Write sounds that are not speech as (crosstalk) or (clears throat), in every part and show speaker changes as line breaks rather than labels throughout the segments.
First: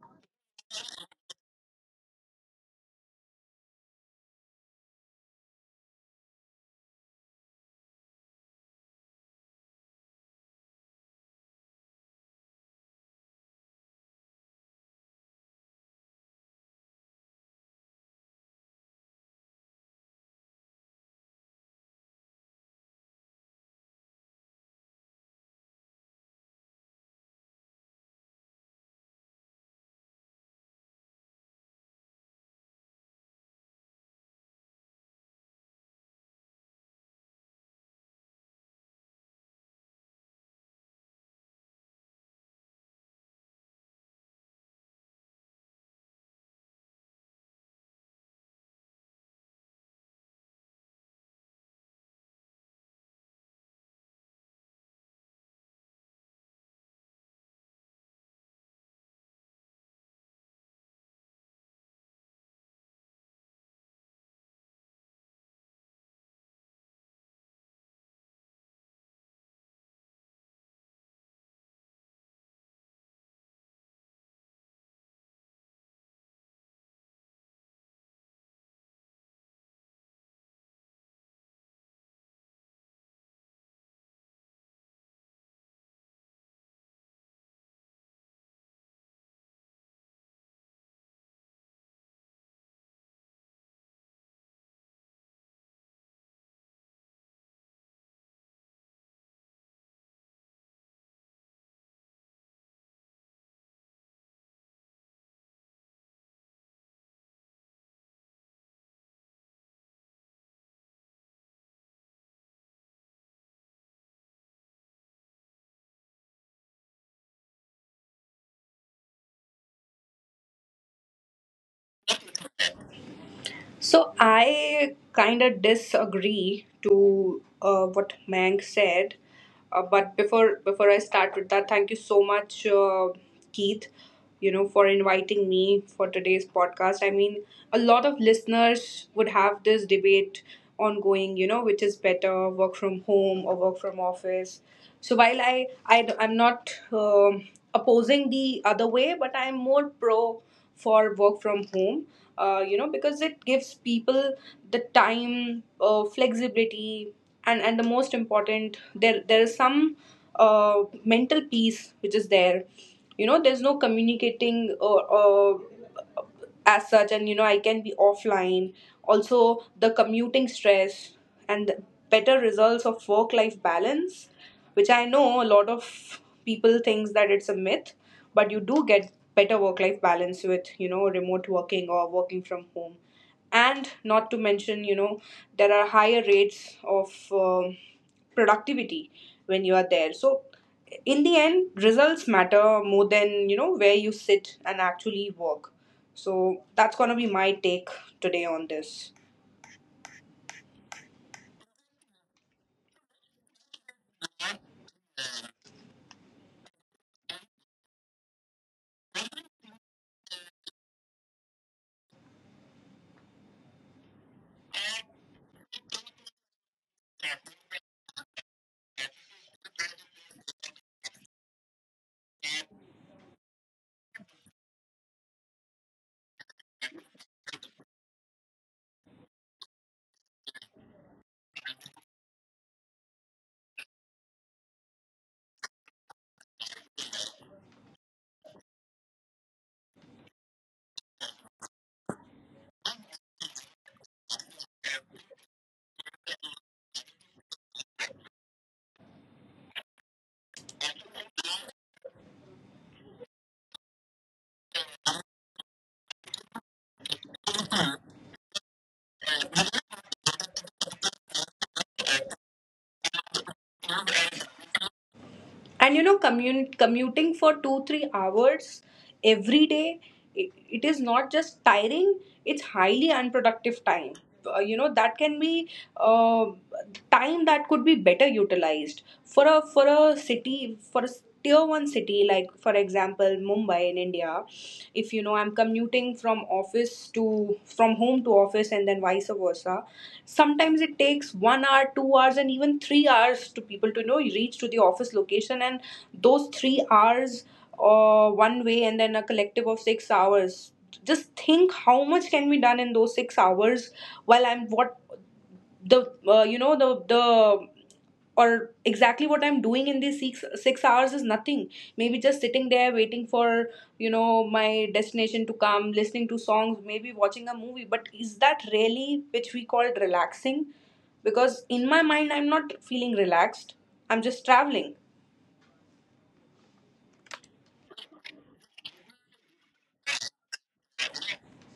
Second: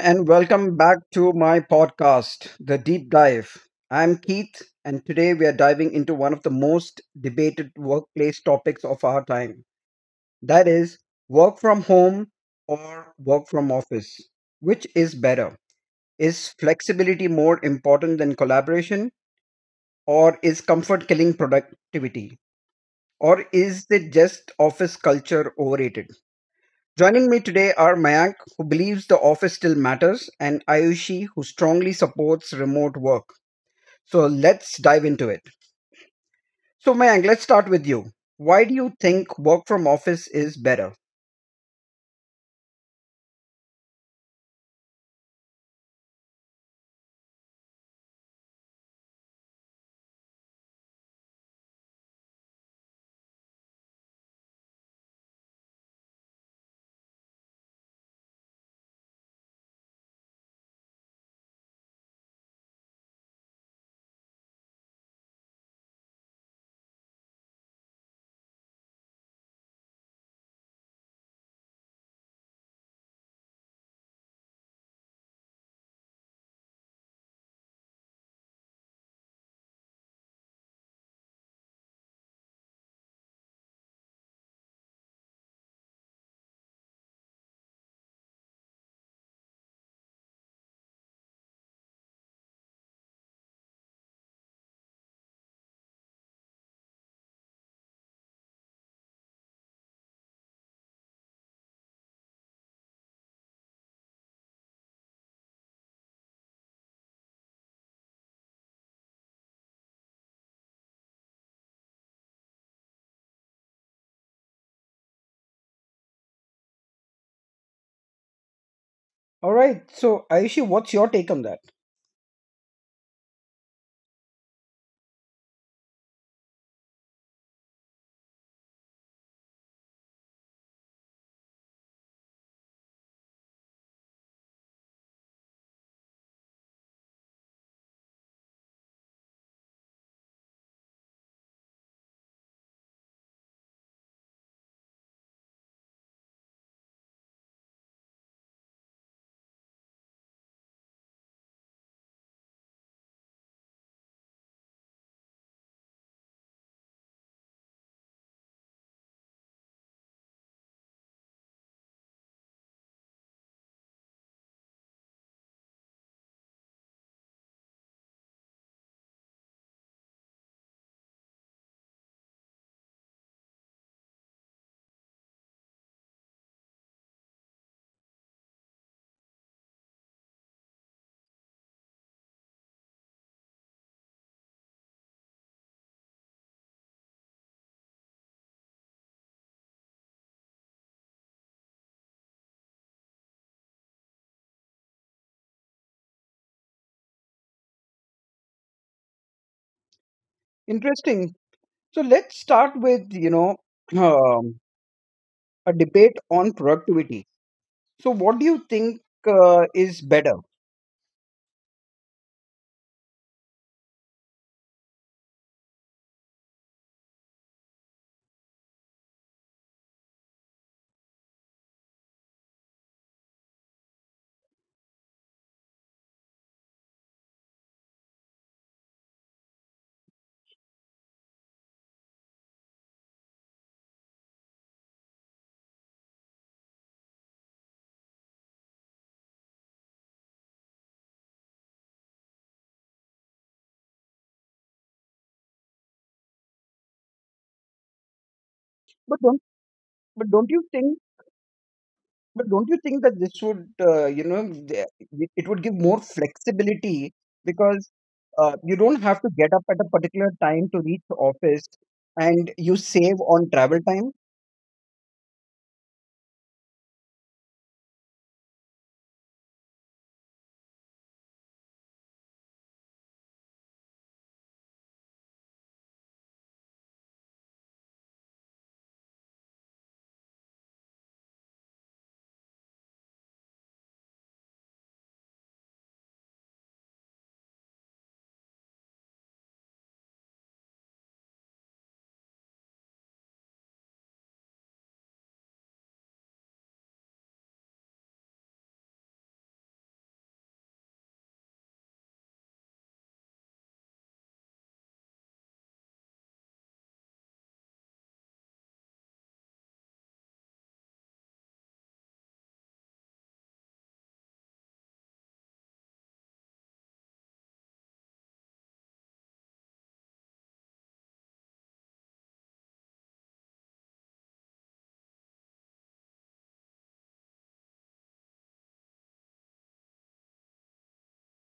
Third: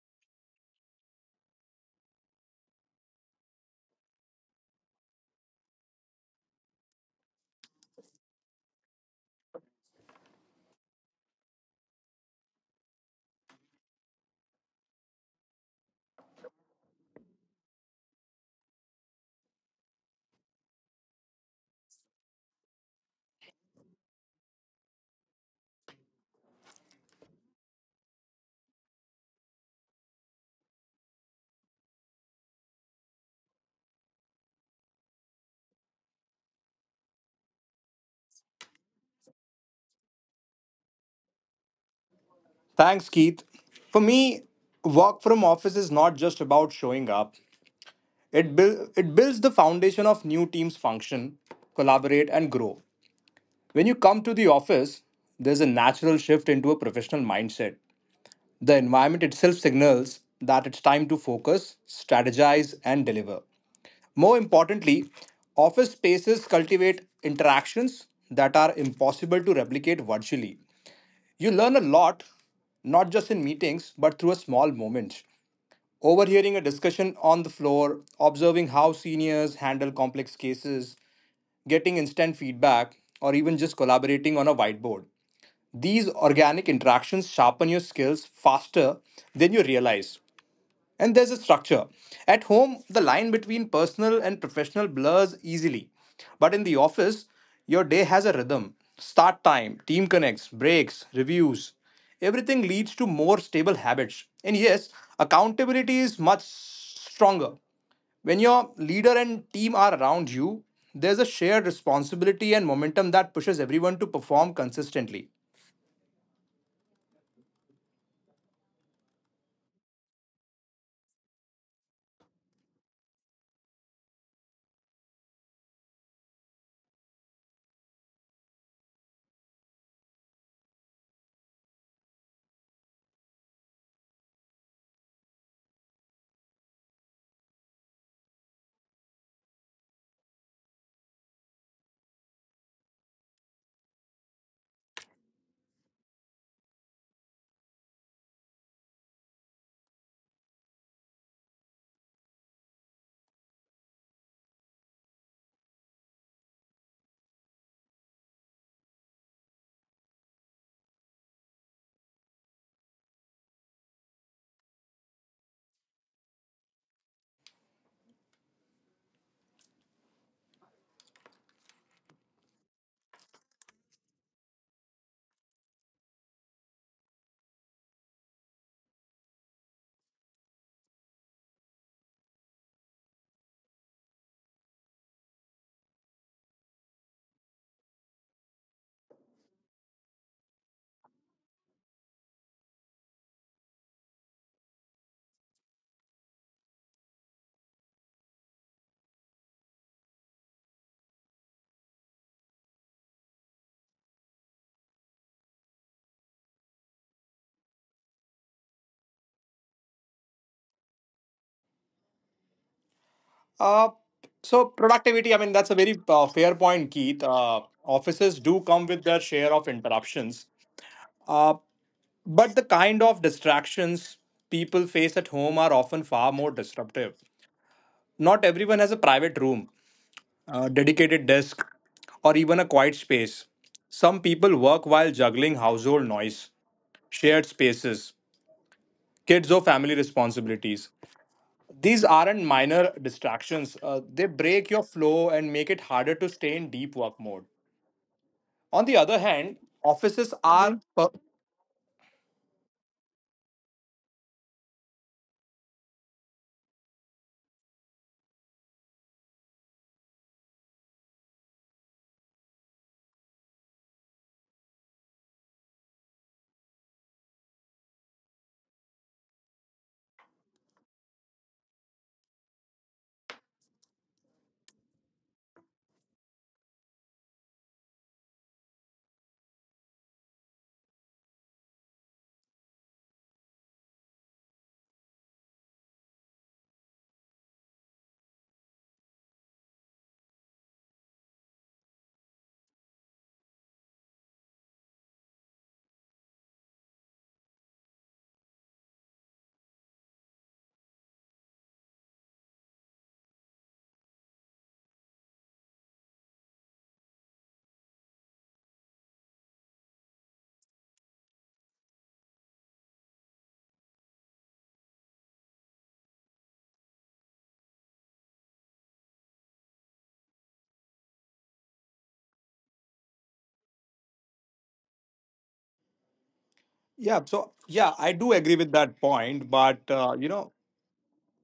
and welcome back to my podcast, The Deep Dive. I'm Keith, and today we are diving into one of the most debated workplace topics of our time, that is, work from home or work from office. Which is better? Is flexibility more important than collaboration, or is comfort killing productivity, or is it just office culture overrated? Joining me today are Mayank, who believes the office still matters, and Ayushi, who strongly supports remote work. So let's dive into it. So, Mayank, let's start with you. Why do you think work from office is better?
Thanks, Keith. For me, work from office is not just about showing up. It builds the foundation of new teams function, collaborate and grow. When you come to the office, there's a natural shift into a professional mindset. The environment itself signals that it's time to focus, strategize and deliver. More importantly, office spaces cultivate interactions that are impossible to replicate virtually. You learn a lot not just in meetings but through a small moment. Overhearing a discussion on the floor, observing how seniors handle complex cases, getting instant feedback, or even just collaborating on a whiteboard. These organic interactions sharpen your skills faster than you realize. And there's a structure. At home, the line between personal and professional blurs easily. But in the office, your day has a rhythm: start time, team connects, breaks, reviews. Everything leads to more stable habits. And yes, accountability is much stronger. When your leader and team are around you, there's a shared responsibility and momentum that pushes everyone to perform consistently.
All right. So, Ayushi, what's your take on that?
So I kind of disagree to what Mang said, but before I start with that, thank you so much, Keith, for inviting me for today's podcast. I mean, a lot of listeners would have this debate ongoing, which is better, work from home or work from office. So while I'm not opposing the other way, but I'm more pro for work from home, because it gives people the time, flexibility, and the most important, there is some mental peace which is there. There's no communicating or, as such, and I can be offline. Also the commuting stress and the better results of work life balance, which I know a lot of people thinks that it's a myth, but you do get better work life balance with, remote working or working from home. And not to mention, there are higher rates of productivity when you are there. So in the end, results matter more than, where you sit and actually work. So that's going to be my take today on this.
Interesting. So, let's start with, you know, um, a debate on productivity. So, what do you think is better?
Uh, so productivity, I mean, that's a very fair point, Keith. Offices do come with their share of interruptions, uh, but the kind of distractions people face at home are often far more disruptive. Not everyone has a private room, a dedicated desk, or even a quiet space. Some people work while juggling household noise, shared spaces, kids or family responsibilities. These aren't minor distractions, they break your flow and make it harder to stay in deep work mode. On the
But
other
don't,
hand,
but
offices
don't you
are, Mhm.
think That this would, you know, the- it would give more flexibility because you don't have to get up at a particular time to reach the office and you save on travel time?
And commuting for 2 3 hours every day, it, it is not just tiring, it's highly unproductive time. Uh, you know that can be, uh, time that could be better utilized for a for a city for a tier 1 city, like for example, Mumbai in India. If I'm commuting from home to office and then vice versa, sometimes it takes 1 hour, 2 hours, and even 3 hours to people to reach to the office location. And those 3 hours, one way, and then a collective of 6 hours, just think how much can be done in those 6 hours, while I'm, what the you know the or exactly what I'm doing in these six hours is nothing. Maybe just sitting there waiting for my destination to come, listening to songs, maybe watching a movie. But is that really which we call relaxing? Because in my mind I'm not feeling relaxed. I'm just traveling.
Yeah, so yeah, I do agree with that point, but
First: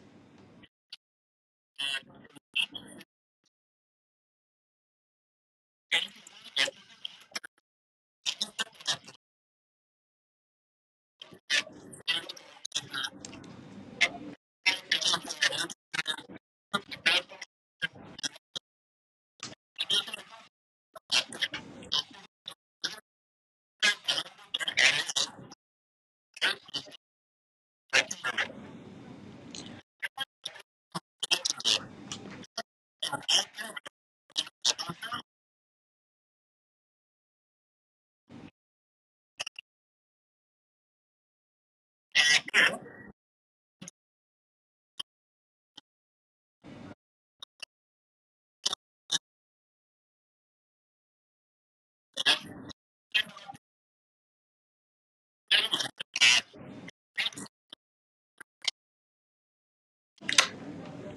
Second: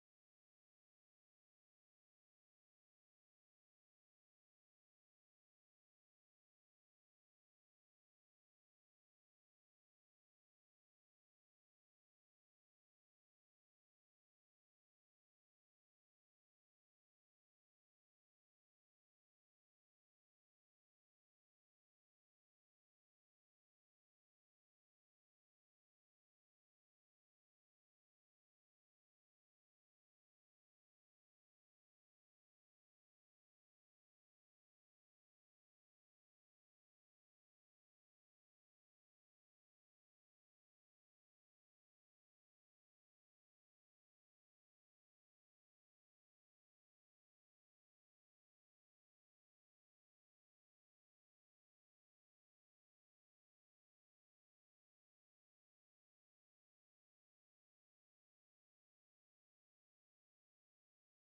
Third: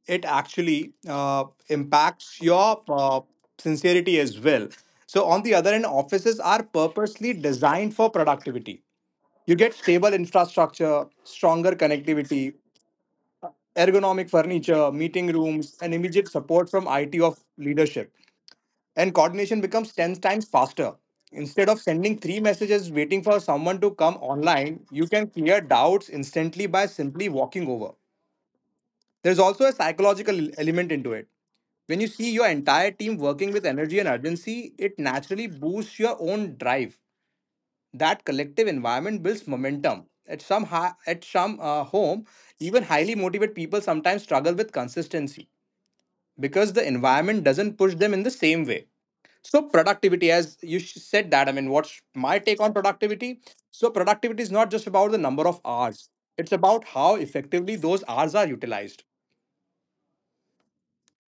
it actually impacts your sincerity as well. So, on the other hand, offices are purposely designed for productivity. You get stable infrastructure, stronger connectivity, ergonomic furniture, meeting rooms, and immediate support from IT of leadership. And coordination becomes 10 times faster. Instead of sending three messages waiting for someone to come online, you can clear doubts instantly by simply walking over. There's also a psychological element into it. When you see your entire team working with energy and urgency, it naturally boosts your own drive. That collective environment builds momentum at some home. Even highly motivated people sometimes struggle with consistency because the environment doesn't push them in the same way. So productivity, as you said that, I mean, what's my take on productivity? So productivity is not just about the number of hours; it's about how effectively those hours are utilized.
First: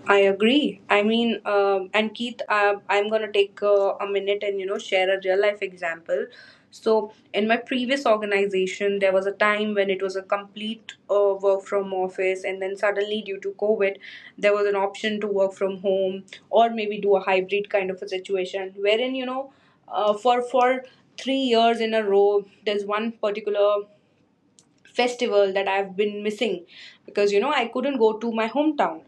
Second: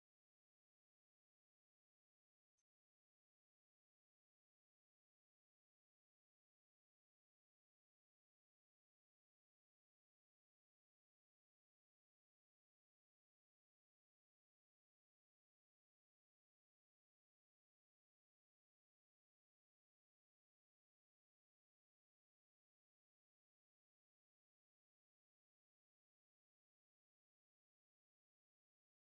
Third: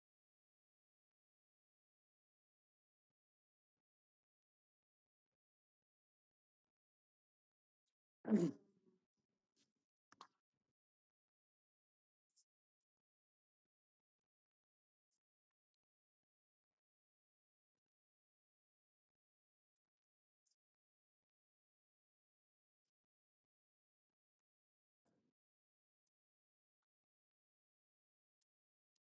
I agree. I mean, and Keith, I'm gonna take, a minute and share a real life example. So in my previous organization, there was a time when it was a complete, work from office, and then suddenly due to COVID, there was an option to work from home, or maybe do a hybrid kind of a situation, wherein, for 3 years in a row, there's one particular festival that I've been missing, because I couldn't go to my hometown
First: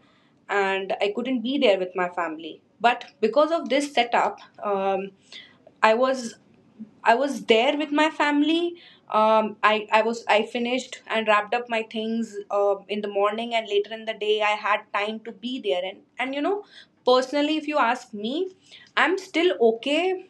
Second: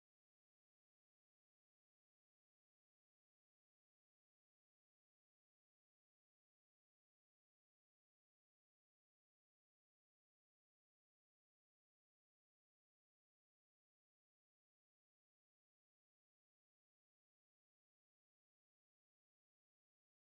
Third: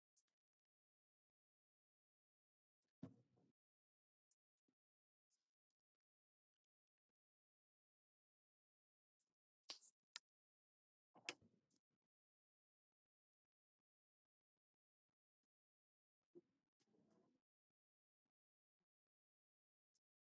and I couldn't be there with my family. But because of this setup, I was I was there with my family. I finished and wrapped up my things, in the morning, and later in the day I had time to be there, and personally, if you ask me, I'm still okay,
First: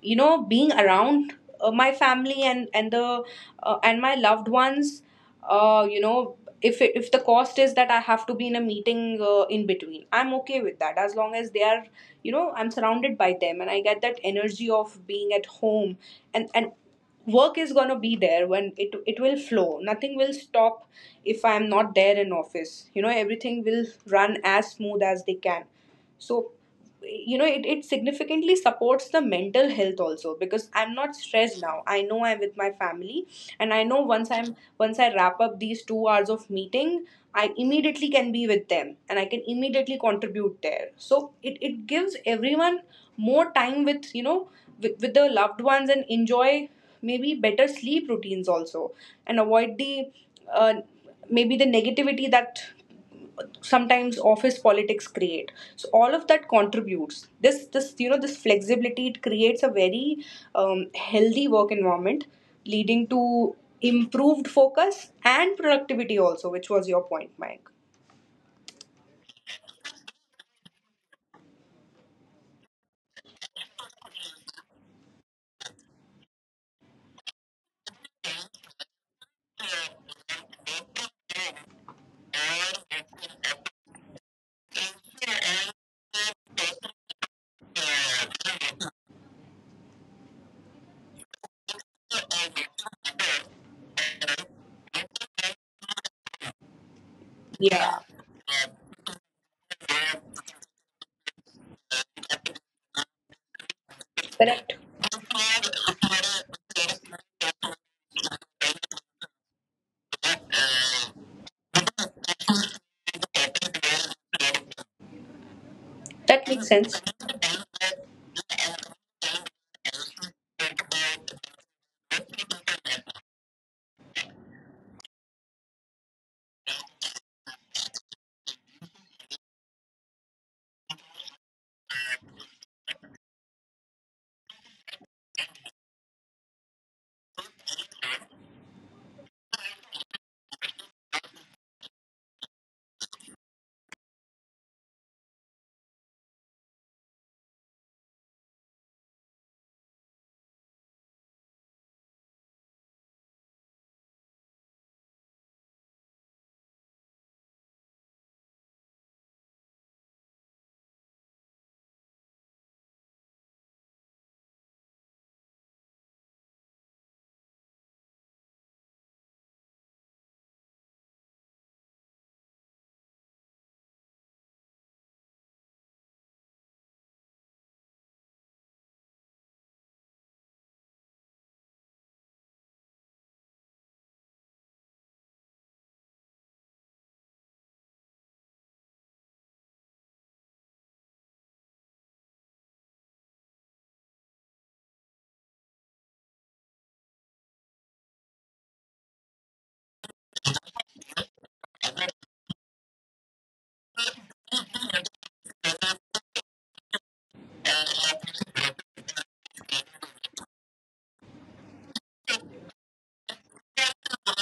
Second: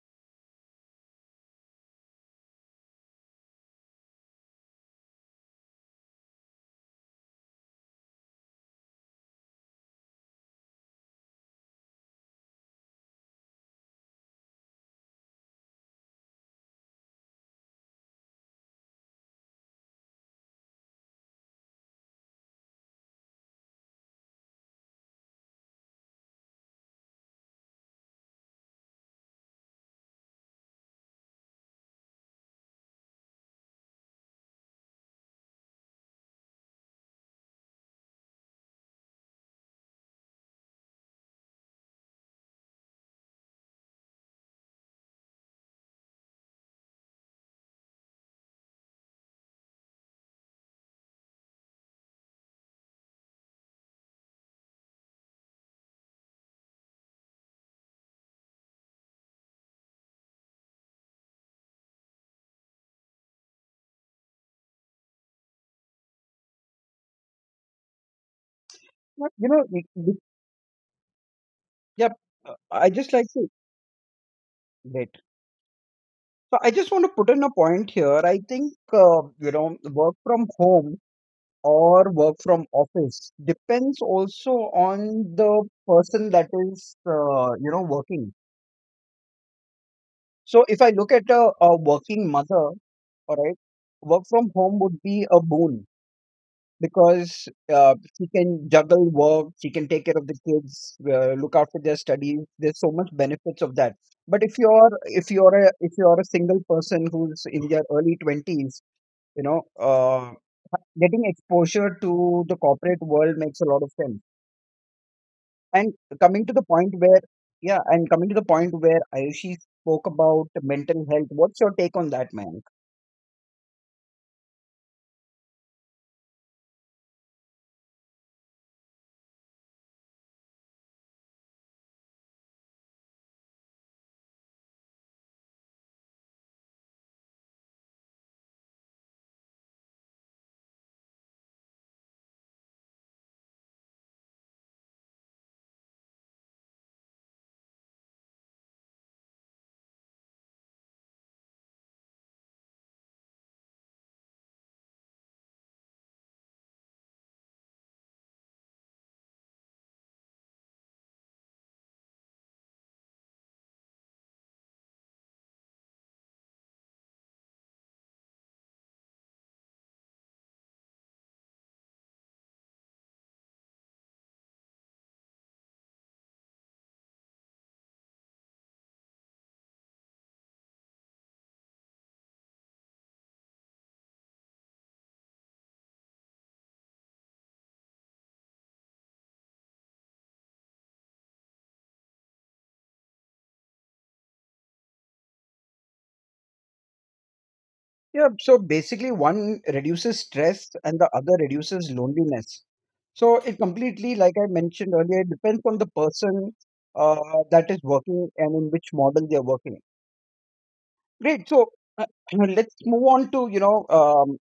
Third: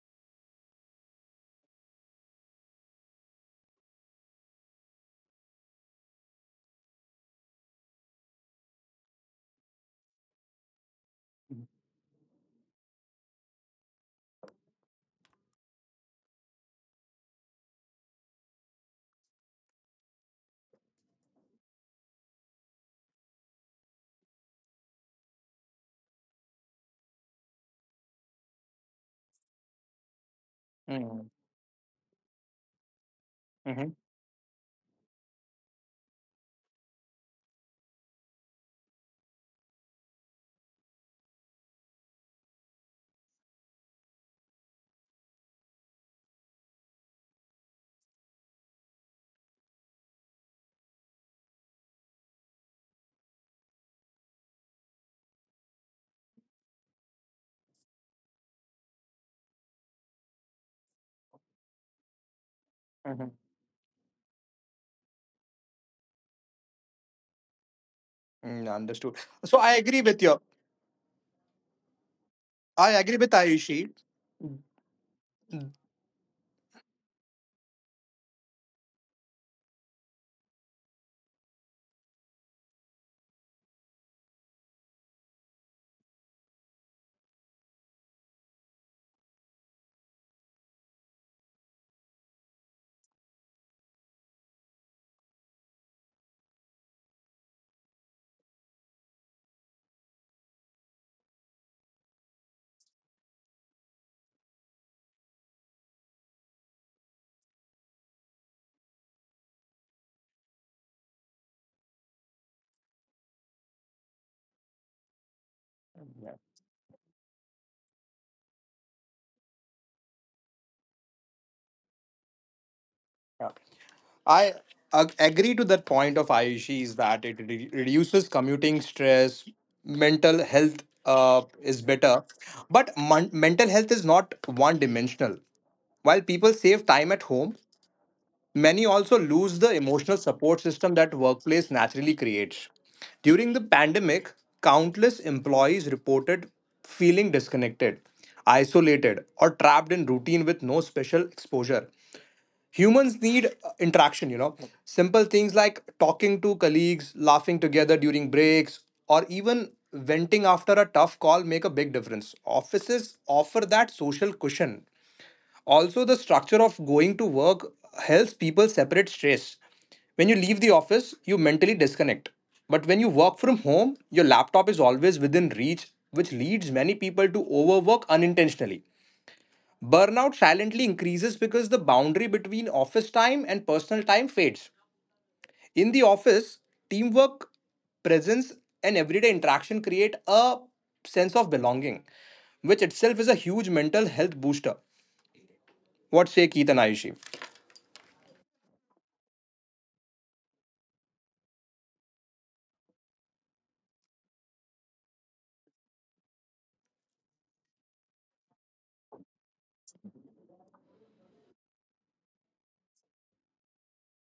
being around, my family and the and my loved ones. uh, you know if the cost is that I have to be in a meeting, in between, I'm okay with that, as long as they are, I'm surrounded by them, and I get that energy of being at home. And work is going to be there, when it will flow, nothing will stop. If I'm not there in office, everything will run as smooth as they can. So, it significantly supports the mental health also, because I'm not
Mm-hmm.
stressed. Now I know I'm with my family, and I
Mm-hmm.
know, once I wrap up these 2 hours of meeting, I immediately can be with them, and I can immediately contribute there. So it gives everyone more time with you know with the loved ones, and enjoy maybe better sleep routines also, and avoid the uh, maybe the negativity that sometimes office politics create. So all of that contributes. This this you know this flexibility, it creates a very, healthy work environment, leading to
Mm-hmm.
improved focus and productivity also, which was your point, Mike.
Mm, understood.
But, You
So
know,
I
it-
agree
it-
with your.
yeah, I
I
just
agree
like
with
to,
Ayushi.
right. So I just want to put in a point here. I think, you know, work from home or work from office depends also on the person that is, you know, working. So if I look at a working mother, all right, work from home would be a boon because
Yeah.
she can juggle work, she can take care of the kids, look after their studies. There's so much benefits of that. But if
Correct.
you're if you're a if you're a single person who's in their early twenties, you know, getting exposure to the corporate world makes a lot of sense. And coming
That
to the
makes
point
sense.
where yeah, and coming to the point where Ayushi spoke about mental health, what's your take on that, man?
Yeah. I agree to that point of Ayushi is that it reduces commuting stress, mental health is better, but mental health is not one dimensional. While people save time at home, many also lose the emotional support system that workplace naturally creates. During the pandemic, countless employees reported feeling disconnected, isolated, or trapped in routine with no special exposure. Humans need interaction. Simple things like talking to colleagues, laughing together during breaks, or even venting after a tough call make a big difference. Offices offer that social cushion. Also, the structure of going to work helps people separate stress. When you leave the office, you mentally disconnect, but when you work from home, your laptop is always within reach, which leads many people to overwork unintentionally. Burnout silently increases because the boundary between office time and personal time fades. In the office, teamwork, presence, and everyday interaction create a sense of belonging, which itself is a huge mental health booster. What say Keith and Ayushi?
Yeah, so basically, one reduces stress and the other reduces loneliness. So it completely, like I mentioned earlier, it depends on the person uh, that is working and in which model they are working. Great. So uh, (clears throat) let's move on to, you know,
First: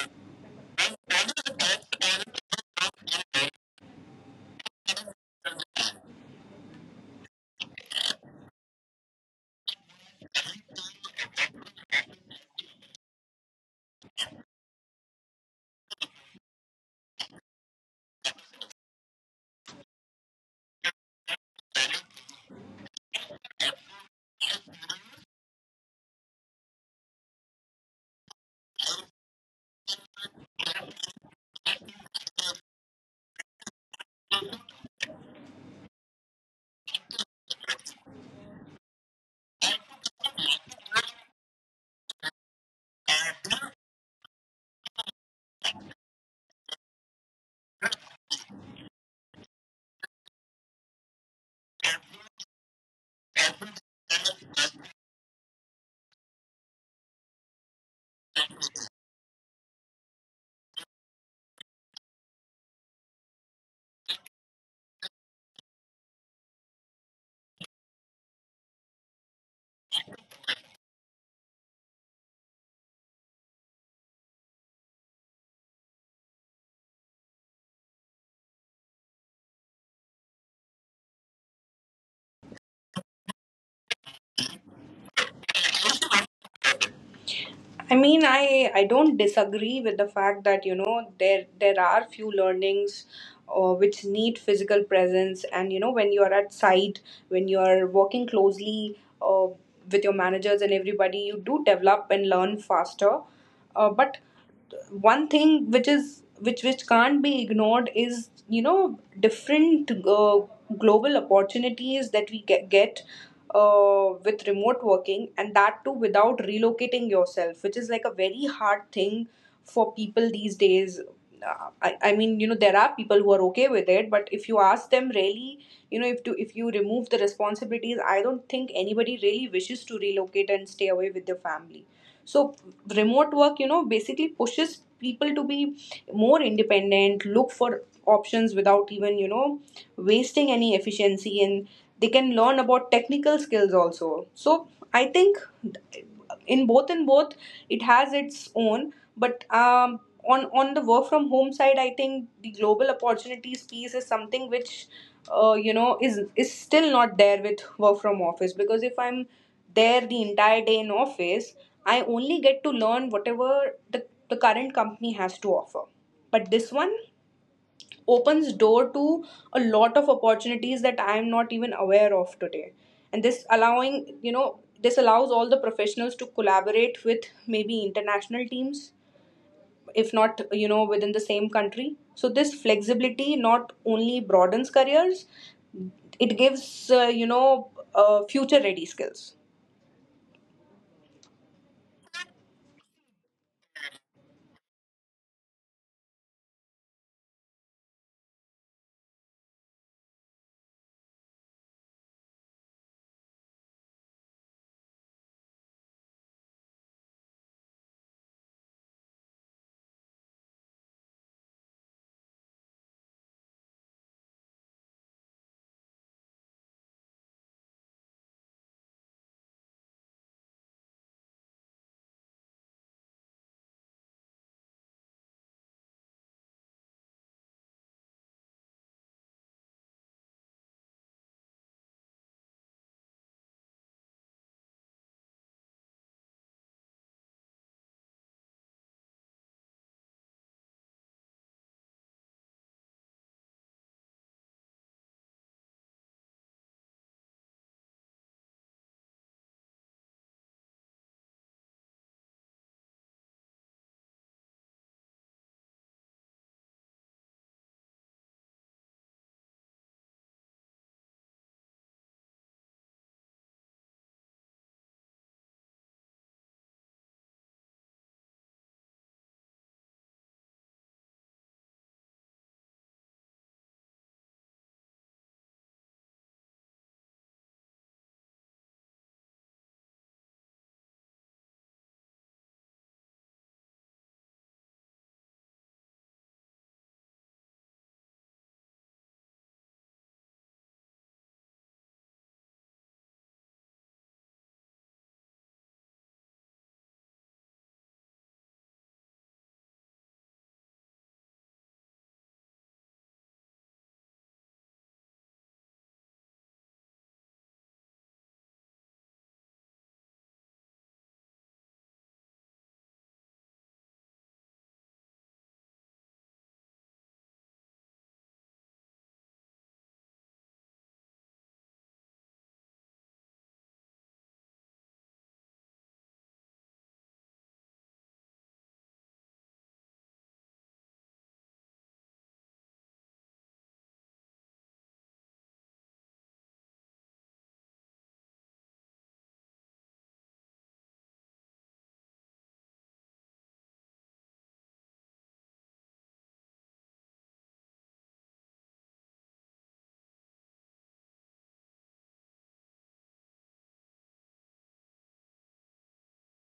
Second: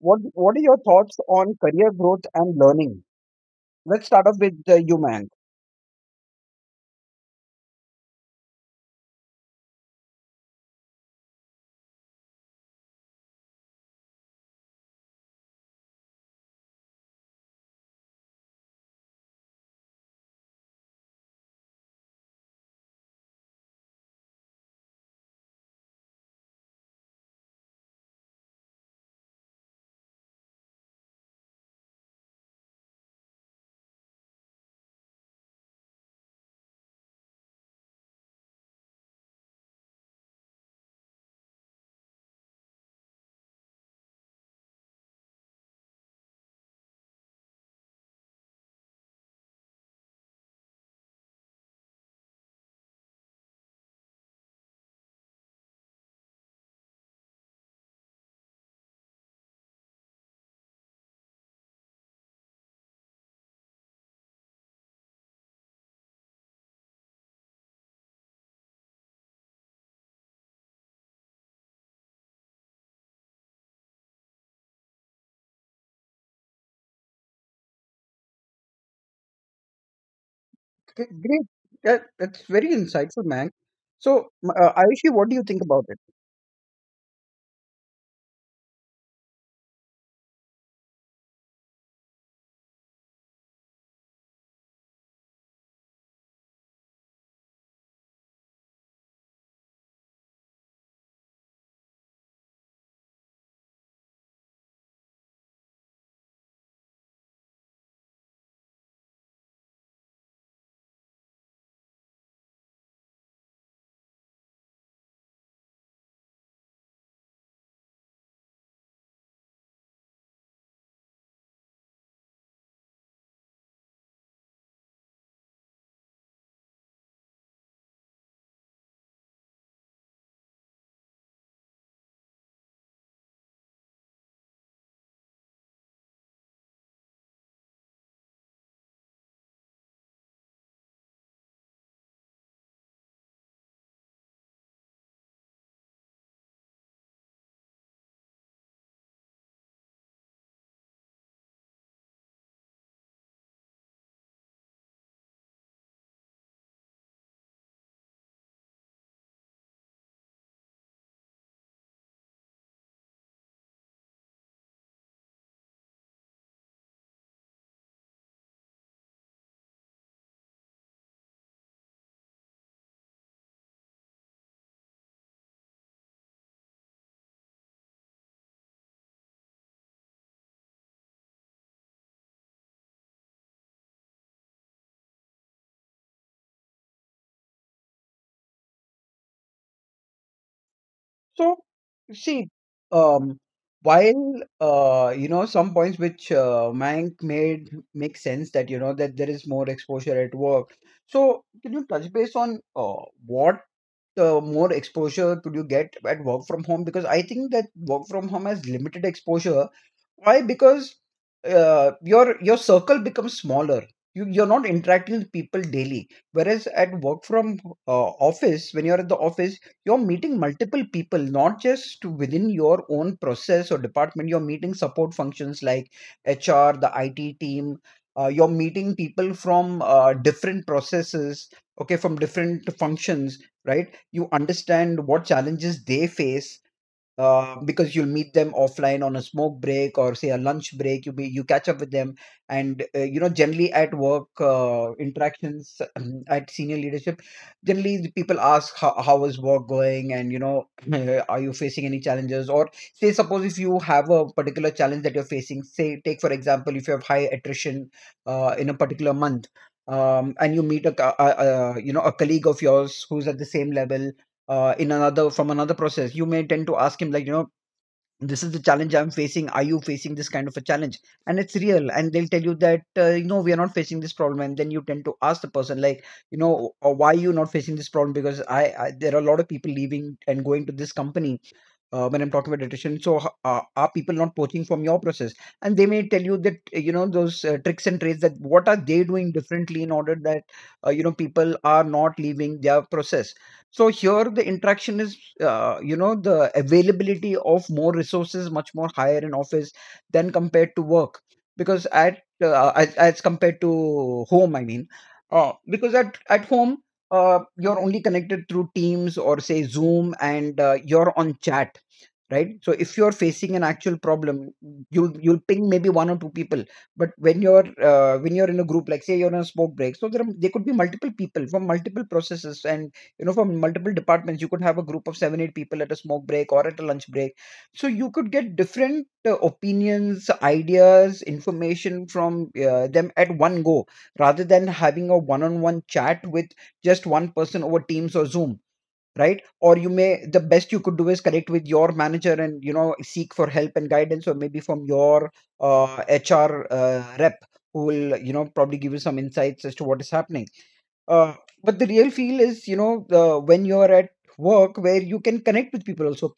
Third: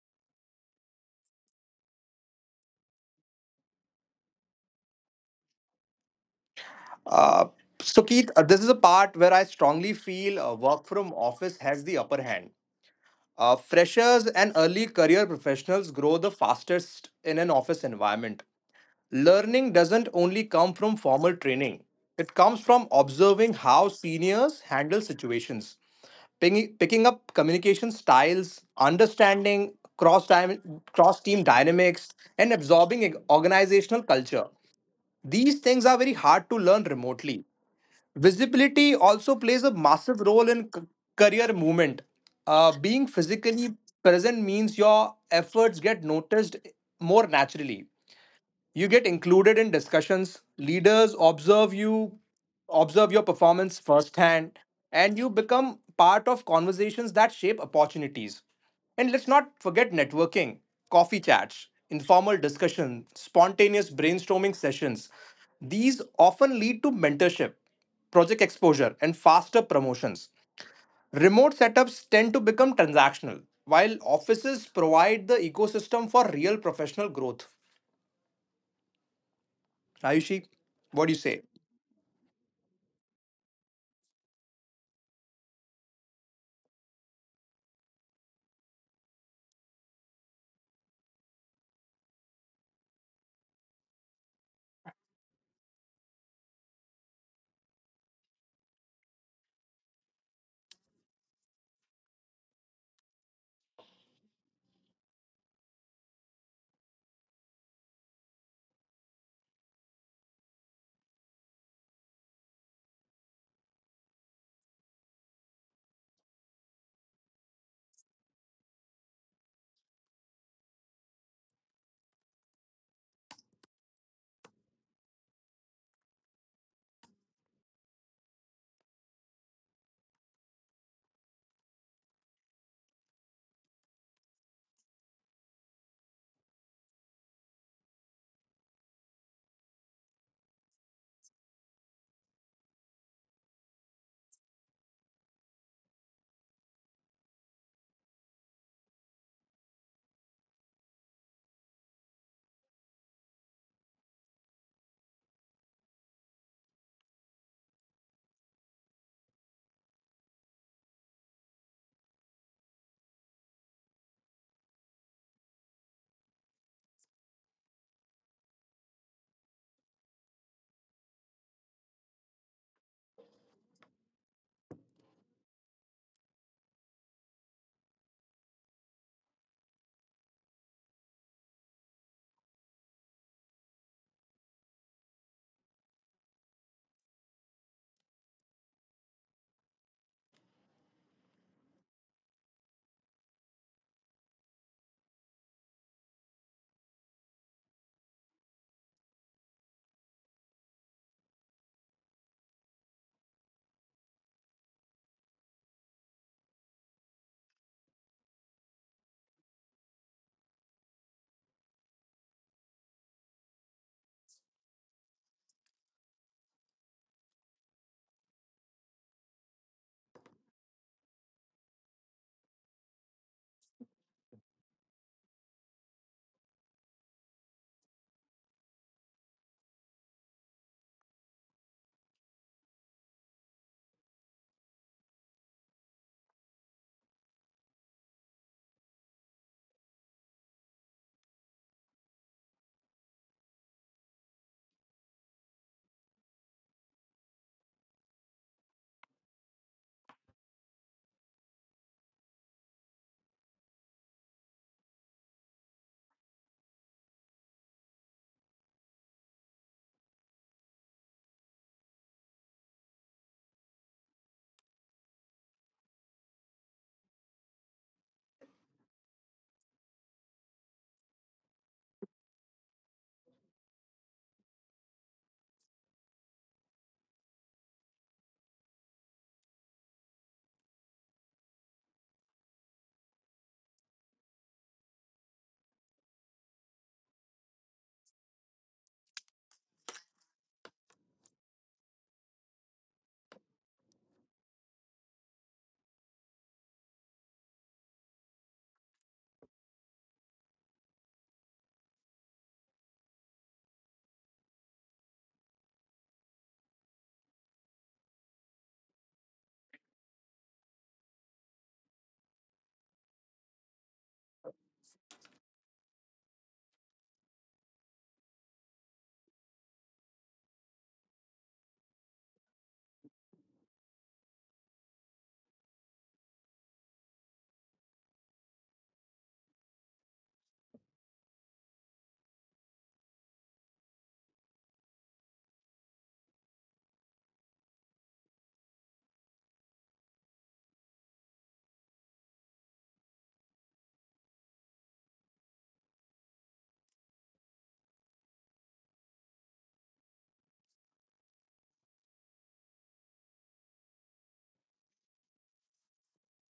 what are your thoughts on career growth and learning? Let's start off with you, Mank.
Uh, so, Keith, this is a part where I strongly feel work from office has the upper hand. Freshers and early career professionals grow the fastest in an office environment. Learning doesn't only come from formal training, it comes from observing how seniors handle situations, picking up communication styles, understanding cross team dynamics, and absorbing organizational culture. These things are very hard to learn remotely. Visibility also plays a massive role in career movement. Being physically present means your efforts get noticed more naturally. You get included in discussions. Leaders observe you, observe your performance firsthand, and you become part of conversations that shape opportunities. And let's not forget networking: coffee chats, informal discussion, spontaneous brainstorming sessions. These often lead to mentorship, project exposure and faster promotions. Remote setups tend to become transactional, while offices provide the ecosystem for real professional growth. Ayushi, what do you say?
Great. That's very insightful, Mank. So, Ayushi, what do you think about it?
I mean, I don't disagree with the fact that there are few learnings. Which need physical presence, and when you are at site, when you are working closely, with your managers and everybody, you do develop and learn faster, but one thing, which can't be ignored, is different, global opportunities that we get with remote working, and that too without relocating yourself, which is like a very hard thing for people these days. I mean, there are people who are okay with it, but if you ask them really, if you remove the responsibilities, I don't think anybody really wishes to relocate and stay away with their family. So remote work, basically pushes people to be more independent, look for options without even wasting any efficiency, and they can learn about technical skills also. So I think in both, it has its own. But on the work from home side, I think the global opportunities piece is something which, is still not there with work from office. Because if I'm there the entire day in office, I only get to learn whatever the current company has to offer. But this one opens door to a lot of opportunities that I'm not even aware of today. And this allows all the professionals to collaborate with maybe international teams, if not within the same country. So this flexibility not only broadens careers, it gives, future ready skills.
So, see, um, while you know, some points which Mank made make sense, that you know that there is more exposure at work. So, can you touch base on what more exposure could you get at work from home? Because I think that work from home has limited exposure. Why? Because your circle becomes smaller. You you're not interacting with people daily. Whereas at work from office, when you're at the office, you're meeting multiple people, not just within your own process or department. You're meeting support functions like HR, the IT team. You're meeting people from different processes. Okay, from different functions, right? You understand what challenges they face because you'll meet them offline on a smoke break, or say a lunch break, you catch up with them, and you know, generally at work interactions (clears throat) at senior leadership, generally the people ask, how is work going, and you know, (laughs) (clears throat) are you facing any challenges? Or say suppose if you have a particular challenge that you're facing, say take for example, if you have high attrition in a particular month, and you meet a, you know, a colleague of yours who's at the same level in another from another process. You may tend to ask him, like, you know, this is the challenge I'm facing, are you facing this kind of a challenge? And it's real, and they'll tell you that, you know, we are not facing this problem. And then you tend to ask the person, like, you know, why are you not facing this problem, because I, there are a lot of people leaving and going to this company when I'm talking about nutrition. So, are people not poaching from your process?" And they may tell you that, you know, those tricks and trades, that what are they doing differently in order that you know, people are not leaving their process. So here the interaction is, you know, the availability of more resources much more higher in office than compared to work, because at as compared to home, I mean, because at home, you're only connected through Teams or say Zoom, and you're on chat, right? So if you're facing an actual problem, you'll ping maybe one or two people. But when you're in a group, like say you're on a smoke break, so there are, there could be multiple people from multiple processes and you know from multiple departments. You could have a group of 7-8 people at a smoke break or at a lunch break, so you could get different opinions, ideas, information from them at one go, rather than having a one on one chat with just one person over Teams or Zoom, right? Or you may, the best you could do is connect with your manager and you know seek for help and guidance, or maybe from your HR rep, who will you know probably give you some insights as to what is happening. Uh, but the real feel is, you know, when you're at work, where you can connect with people also.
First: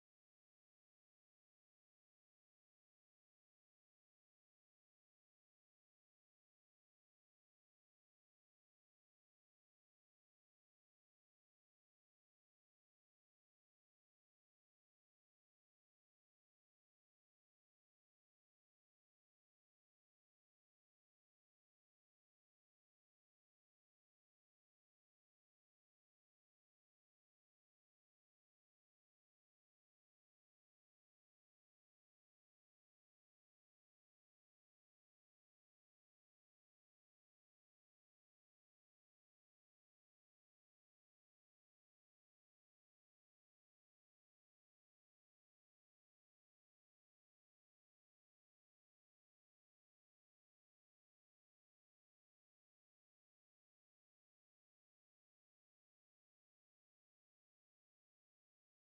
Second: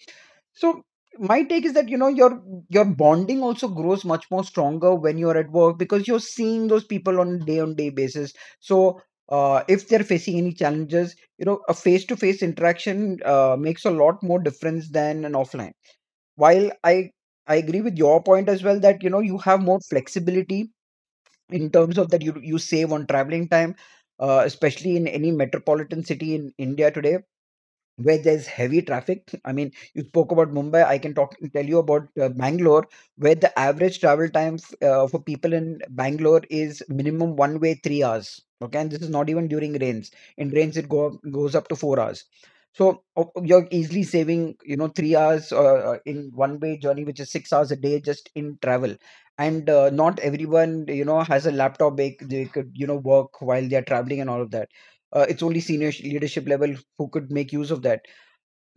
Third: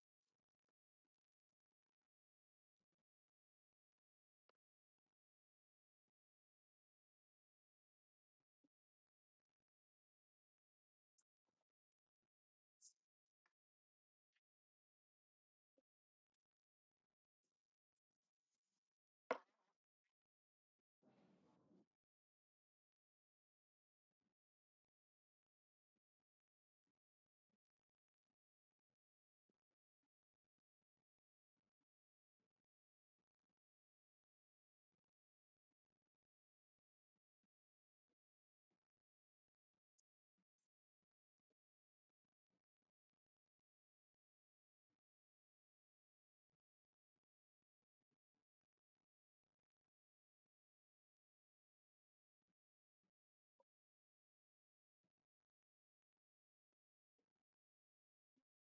So my take is that, you know, your bonding also grows much more stronger when you're at work, because you're seeing those people on day basis. So if they're facing any challenges, you know, a face to face interaction makes a lot more difference than an offline. While I agree with your point as well, that you know you have more flexibility in terms of that you save on traveling time, especially in any metropolitan city in India today, where there's heavy traffic. (laughs) I mean, you spoke about Mumbai. I can talk tell you about Bangalore, where the average travel time for people in Bangalore is minimum one way 3 hours. Okay, and this is not even during rains. In rains, it go goes up to 4 hours. So you're easily saving, you know, 3 hours in one way journey, which is 6 hours a day just in travel. And not everyone, you know, has a laptop. They could, you know, work while they are traveling and all of that. It's only senior leadership level who could make use of that.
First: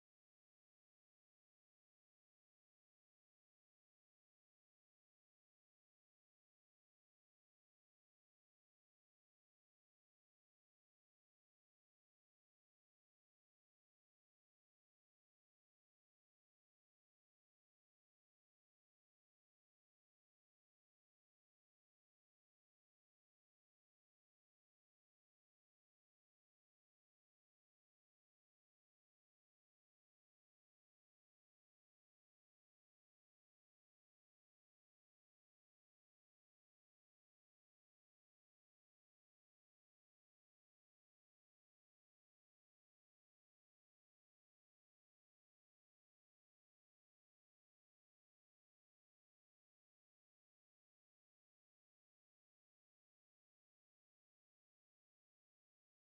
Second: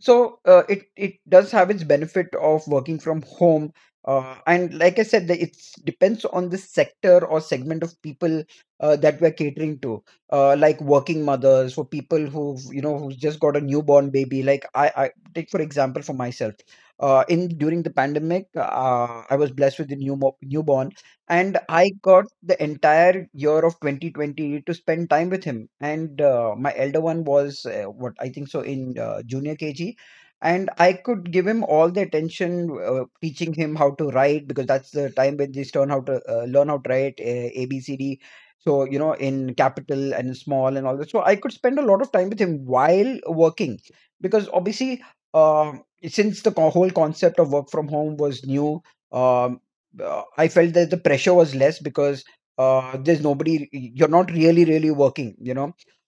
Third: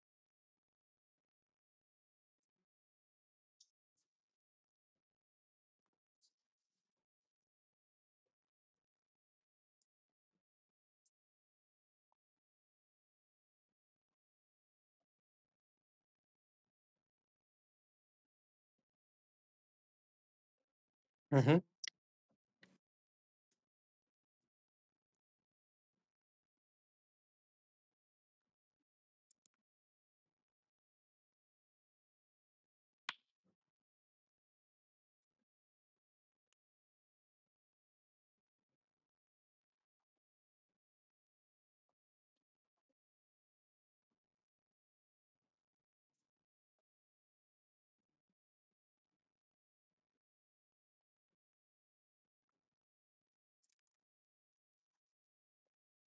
So it it does have its benefit of working from home. Uh, and like I said, it depends on the sector or segment of people that we're catering to, like working mothers, for people who, you know, who's just got a newborn baby. Like I take for example for myself, in during the pandemic I was blessed with a newborn,
Hmm.
and I got the entire year of 2020 to spend time with him. And my elder one was what I think so in junior KG, and I could give him all the attention, teaching him how to write, because that's the time when they learn how to write, A B C D. So you know, in capital and small and all that. So I could spend a lot of time with him while working, because obviously. Uh, since the whole concept of work from home was new, um, I felt that the pressure was less because there's nobody, you're not really, really working, you know.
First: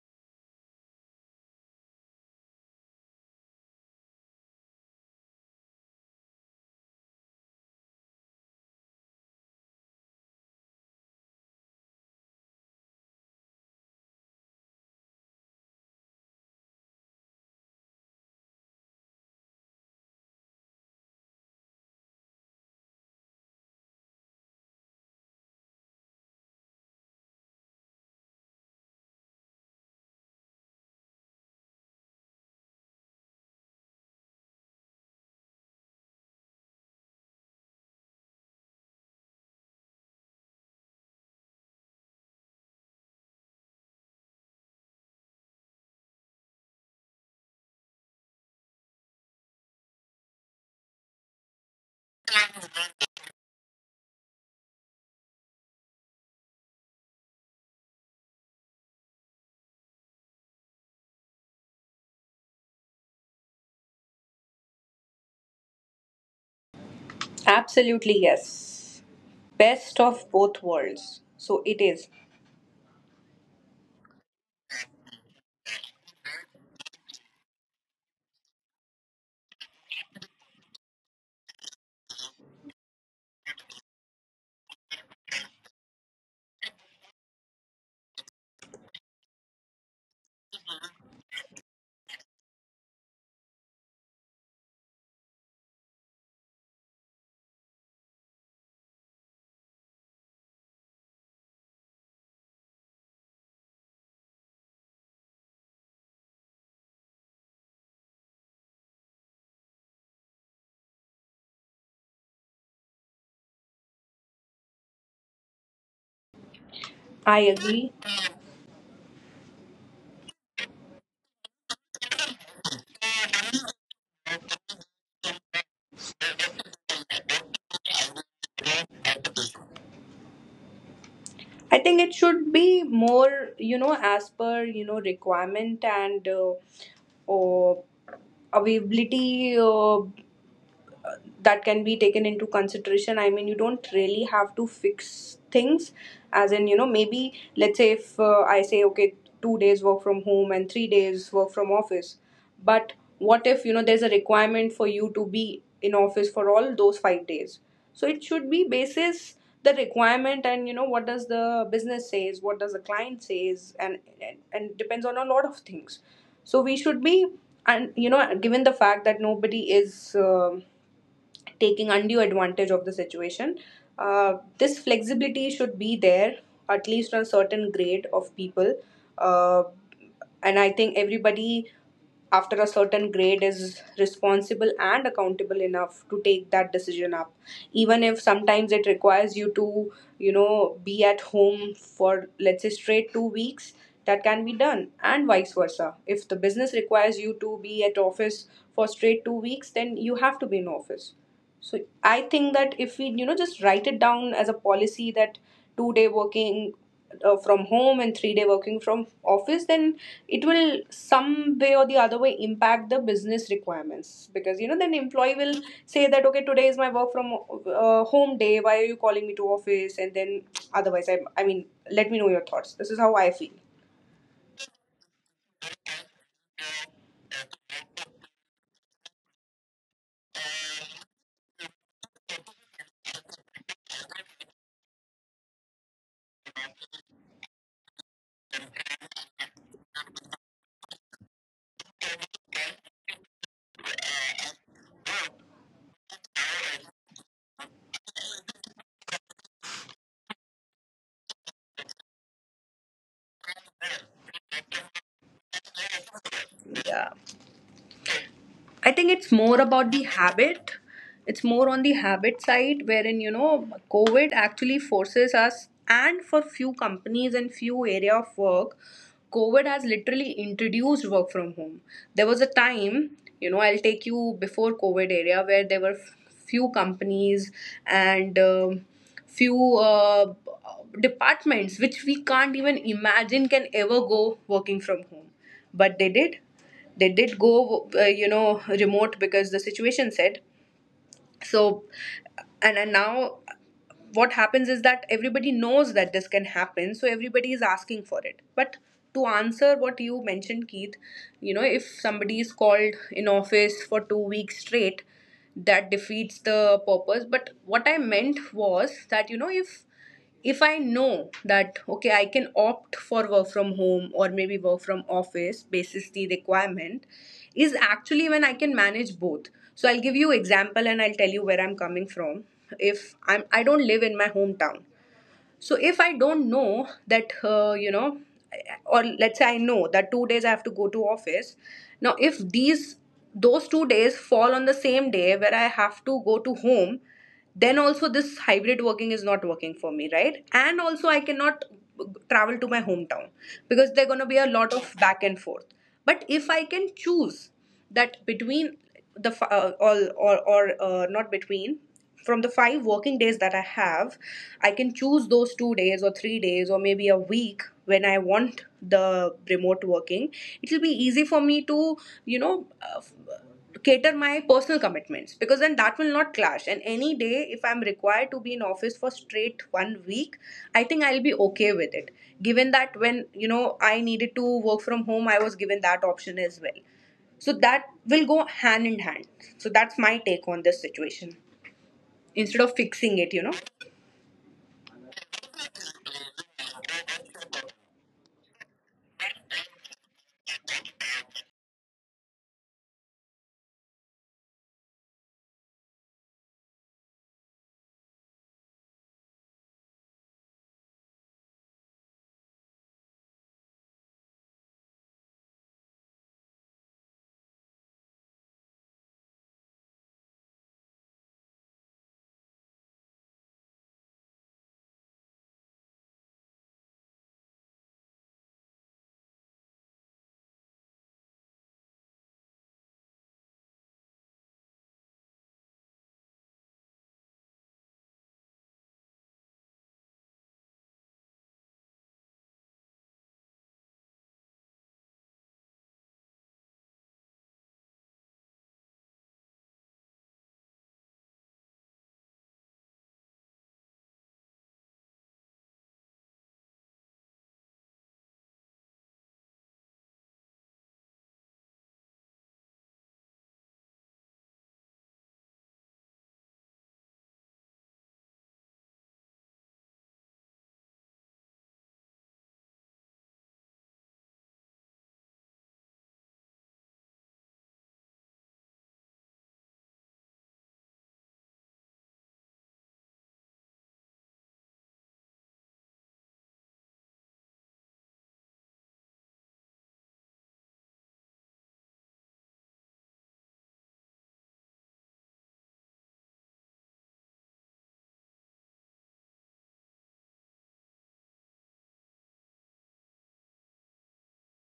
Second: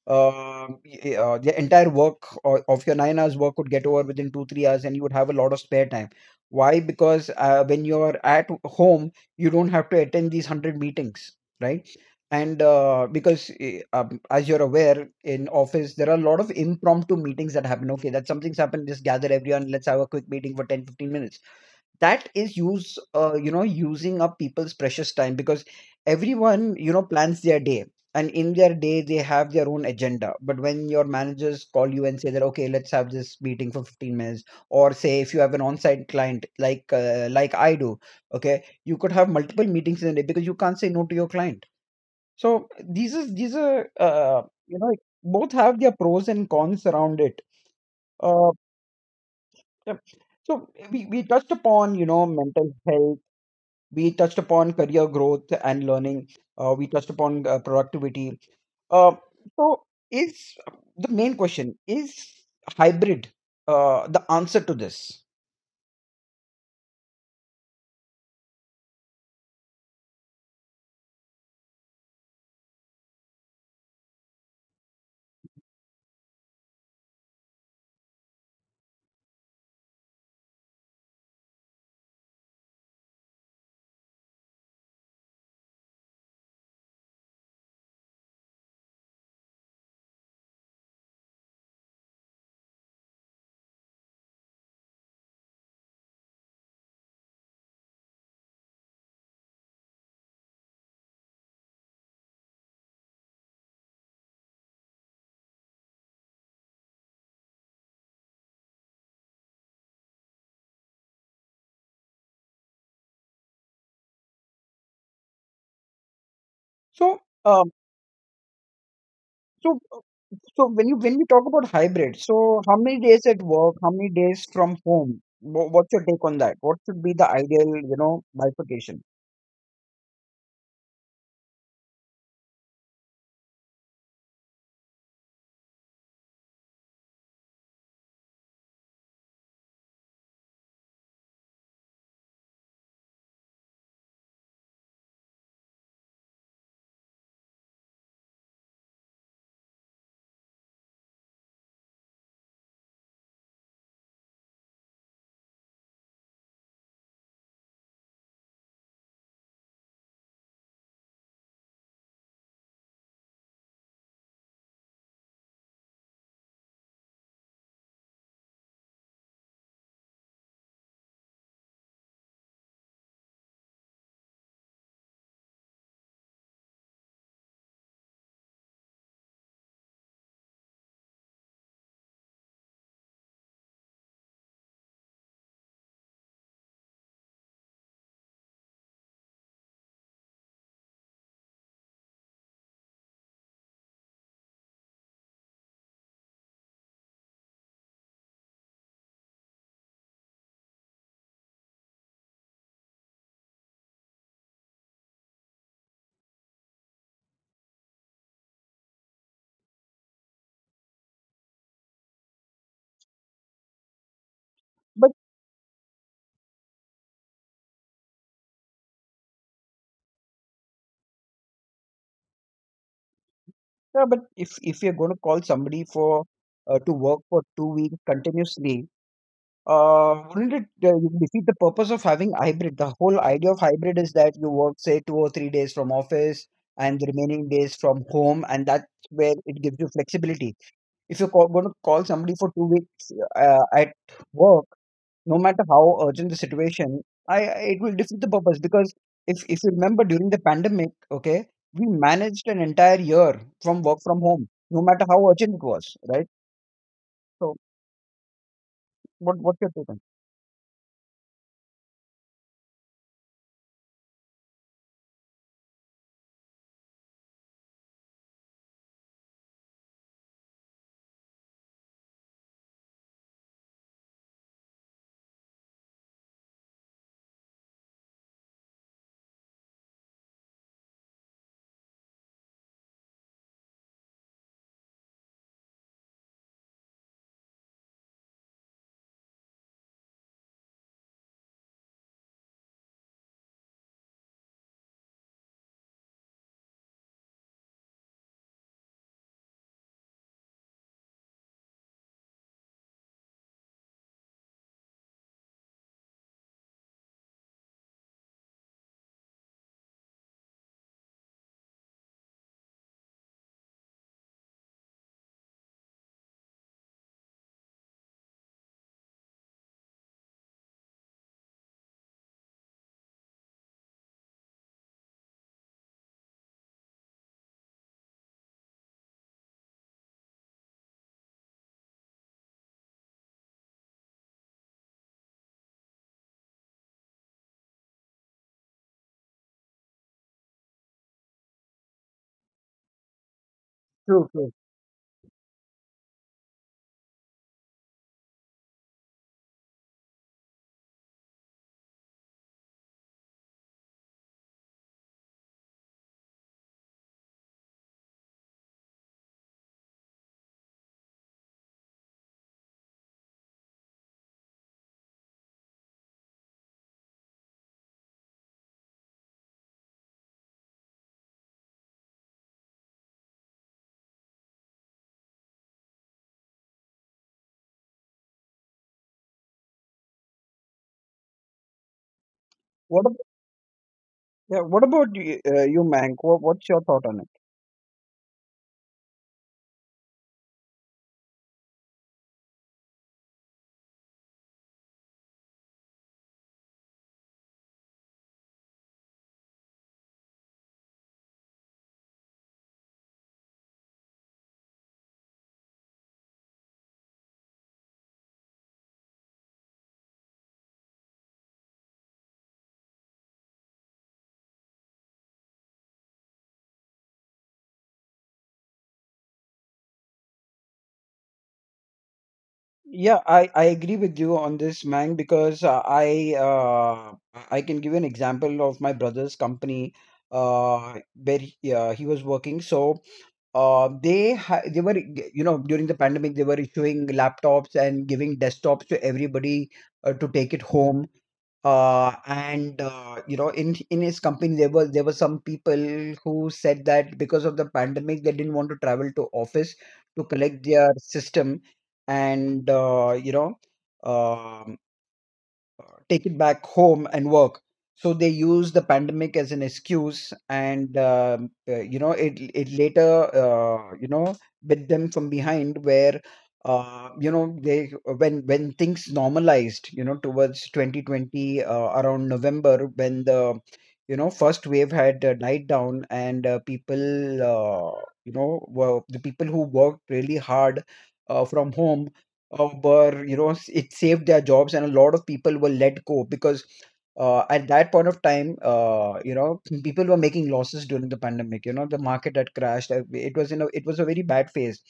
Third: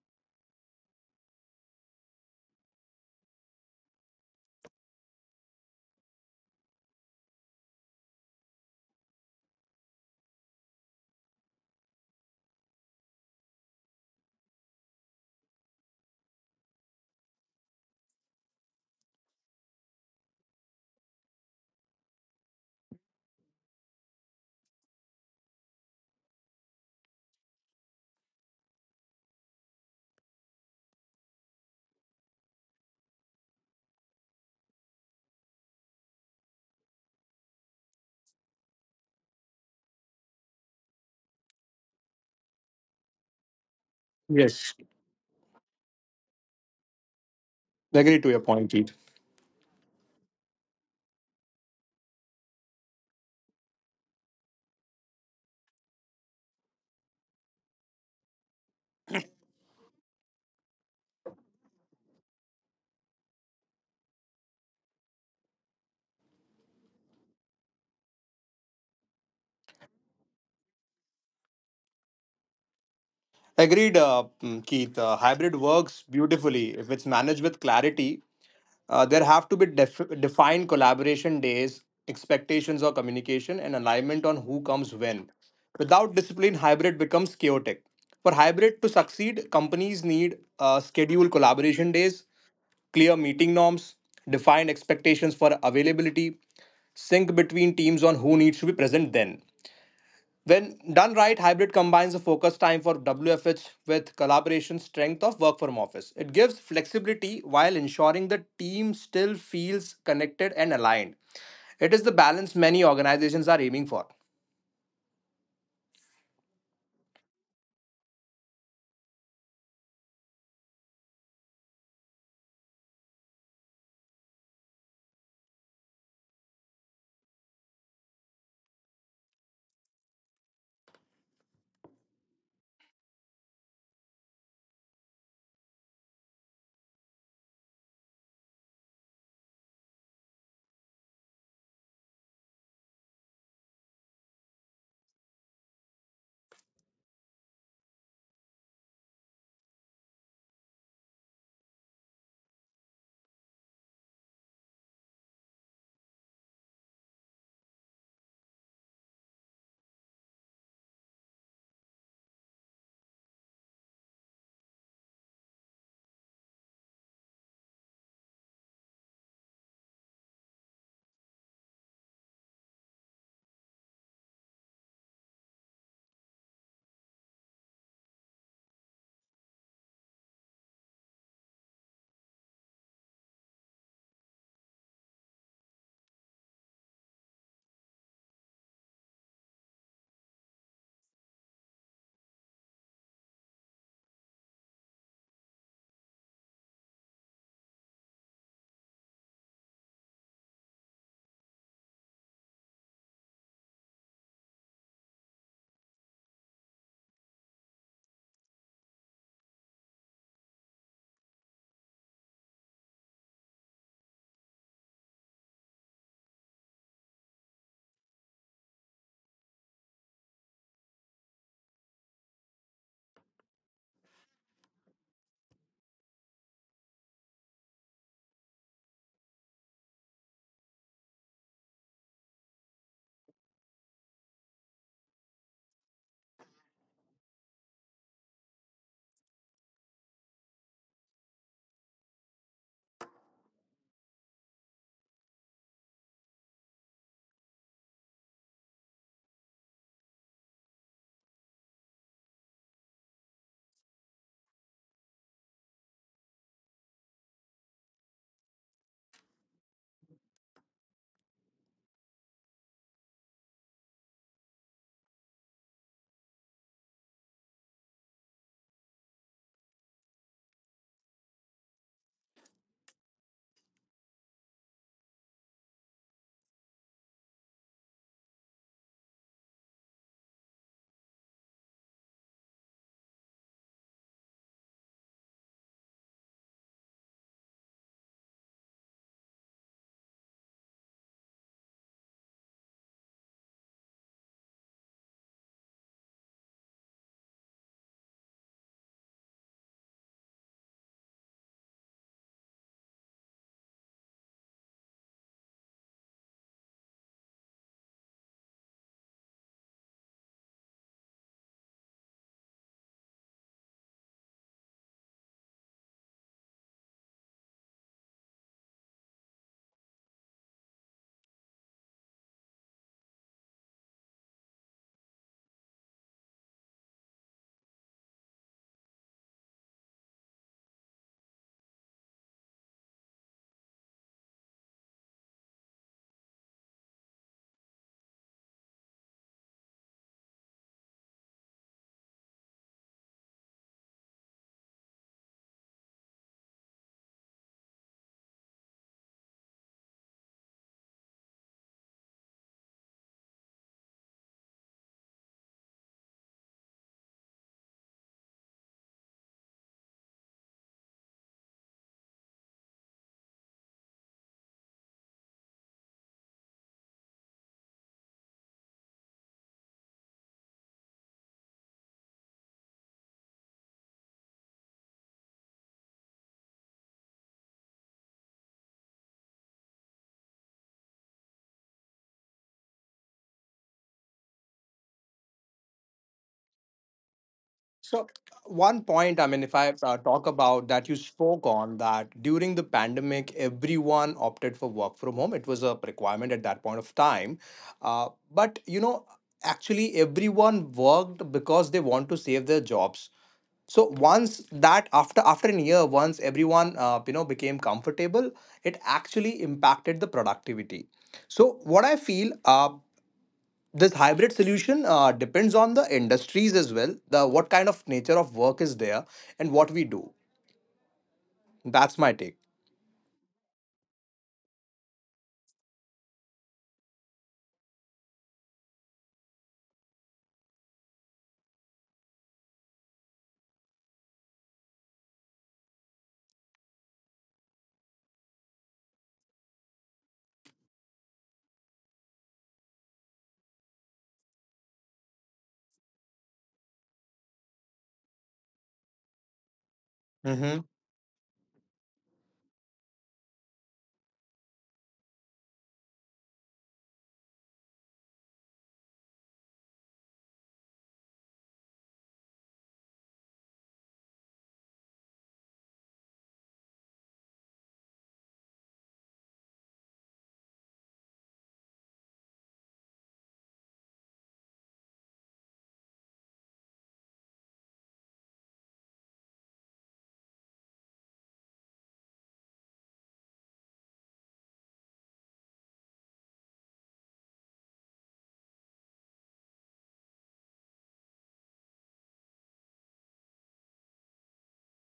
The entire of your 9 hours work would get over within two, 3 hours, and you would have a lot of spare time. Why? Because when you're at home, you don't have to attend these 100 meetings, right? And because, as you're aware, in office, there are a lot of impromptu meetings that happen. Okay, that something's happened, just gather everyone, let's have a quick meeting for 10, 15 minutes that is use you know using up people's precious time, because everyone plans their day, and in their day they have their own agenda. But when your managers call you and say that, okay, let's have this meeting for 15 minutes, or say if you have an on-site client, like I do, okay, you could have multiple meetings in a day because you can't say no to your client. So these is these are
Yes,
you know both have their pros and cons around it.
agree to your
uh,
point, Keith.
yeah. So we touched upon mental health, we touched upon career growth and learning, we touched upon productivity. Uh, so is the main question is hybrid — the answer to this.
Absolutely, yes. Best of both worlds, so it is.
Agreed, Keith. Hybrid works beautifully if it's managed with clarity. There have to be defined collaboration days, expectations or communication, and alignment on who comes when. Without discipline, hybrid becomes chaotic. For hybrid to succeed, companies need scheduled collaboration days, clear meeting norms, defined expectations for availability, sync between teams on who needs to be present then. When done right, hybrid combines the focus time for WFH with collaboration strength of work from office. It gives flexibility while ensuring the team still feels connected and aligned. It is the balance many organizations are aiming for.
so
I
um,
agree.
so so when we talk about hybrid, so how many days at work, how many days from home? What's your take on that? What should be the ideal, bifurcation?
I think it should be more, as per, requirement, and uh, availability, that can be taken into consideration. I mean, you don't really have to fix things, as in, maybe let's say if, I say, okay, 2 days work from home and 3 days work from office. But what if, there's a requirement for you to be in office for all those 5 days? So it should be basis the requirement, and what does the business says, what does the client says, and depends on a lot of things. So we should be, and given the fact that nobody is taking undue advantage of the situation, this flexibility should be there, at least on a certain grade of people. uh, and I think everybody after a certain grade is responsible and accountable enough to take that decision up, even if sometimes it requires you to, be at home for, let's say, straight 2 weeks. That can be done. And vice versa, if the business requires you to be at office for straight 2 weeks, then you have to be in office. So I think that if we, just write it down as a policy that 2 day working, from home, and 3 day working from office, then it will some way or the other way impact the business requirements, because then
but
employee will say that, okay, today is my work from, home day. Why are you calling me to office? And then otherwise, I mean, let me know your thoughts. This is how I feel.
uh, but if you're going to call somebody for to work for 2 weeks continuously, wouldn't it you defeat the purpose of having hybrid? The whole idea of hybrid is that you work, say, 2 or 3 days from office and the remaining days from home, and that's where it gives you flexibility. If you're going to call somebody for 2 weeks at work, no matter how urgent the situation, it will defeat the purpose, because if you remember, during the pandemic, okay, we managed an entire year from work from home, no matter how urgent it was, right?
Yeah.
So,
I
what
think
what's
it's
your take
more
on?
about the habit. It's more on the habit side, wherein, COVID actually forces us, and for few companies and few area of work, COVID has literally introduced work from home. There was a time, I'll take you before COVID area, where there were few companies and few departments which we can't even imagine can ever go working from home, but they did go, remote, because the situation said. So, and now what happens is that everybody knows that this can happen, so everybody is asking for it. But to answer what you mentioned, Keith, if somebody is called in office for 2 weeks straight, that defeats the purpose. But what I meant was that, if I know that, okay, I can opt for work from home or maybe work from office basis the requirement, is actually when I can manage both. So I'll give you example, and I'll tell you where I'm coming from. If I'm I don't live in my hometown. So if I don't know that, or let's say I know that 2 days I have to go to office, now if these those 2 days fall on the same day where I have to go to home, then also this hybrid working is not working for me, right? And also I cannot travel to my hometown, because
True,
there are going
true.
to be a lot of back and forth. But if I can choose that, all or not between from the 5 working days that I have, I can choose those 2 days or 3 days or maybe a week when I want the remote working. It will be easy for me to, you know, uh, cater my personal commitments, because then that will not clash. And any day, if I'm required to be in office for straight 1 week, I think I'll be okay with it. Given that when, I needed to work from home, I was given that option as well. So that will go hand in hand. So that's my take on this situation, instead of
What
fixing it.
Yeah, what about you, Mank? What's your thought on it?
So, one point, I mean, if I talk about that, you spoke on that during the pandemic, everyone opted for work from home. It was a requirement at that point of time. But, actually, everyone worked because they want to save their jobs. So once that after an year, once everyone became comfortable, it actually impacted the productivity. So what I feel, this hybrid solution depends on the industries as well, the what kind of nature of work is there and what we do. That's my take.
Yeah, I agree with you on this, Mang, because I can give an example of my brother's company, where he was working. So, they ha they were you know during the pandemic they were issuing laptops and giving desktops to everybody to take it home. And in his company, there were some people who said that, because of the pandemic, they didn't want to travel to office to
Hmm.
collect their system and um take it back home and work. So they use the pandemic as an excuse, and it later, bit them from behind, where, you know they when things normalized, towards 2020, around November, when the first wave had died down, and people you know were the people who worked really hard from home were you know s- it saved their jobs. And a lot of people were let go, because at that point of time, people were making losses during the pandemic. The market had crashed. It was a very bad phase.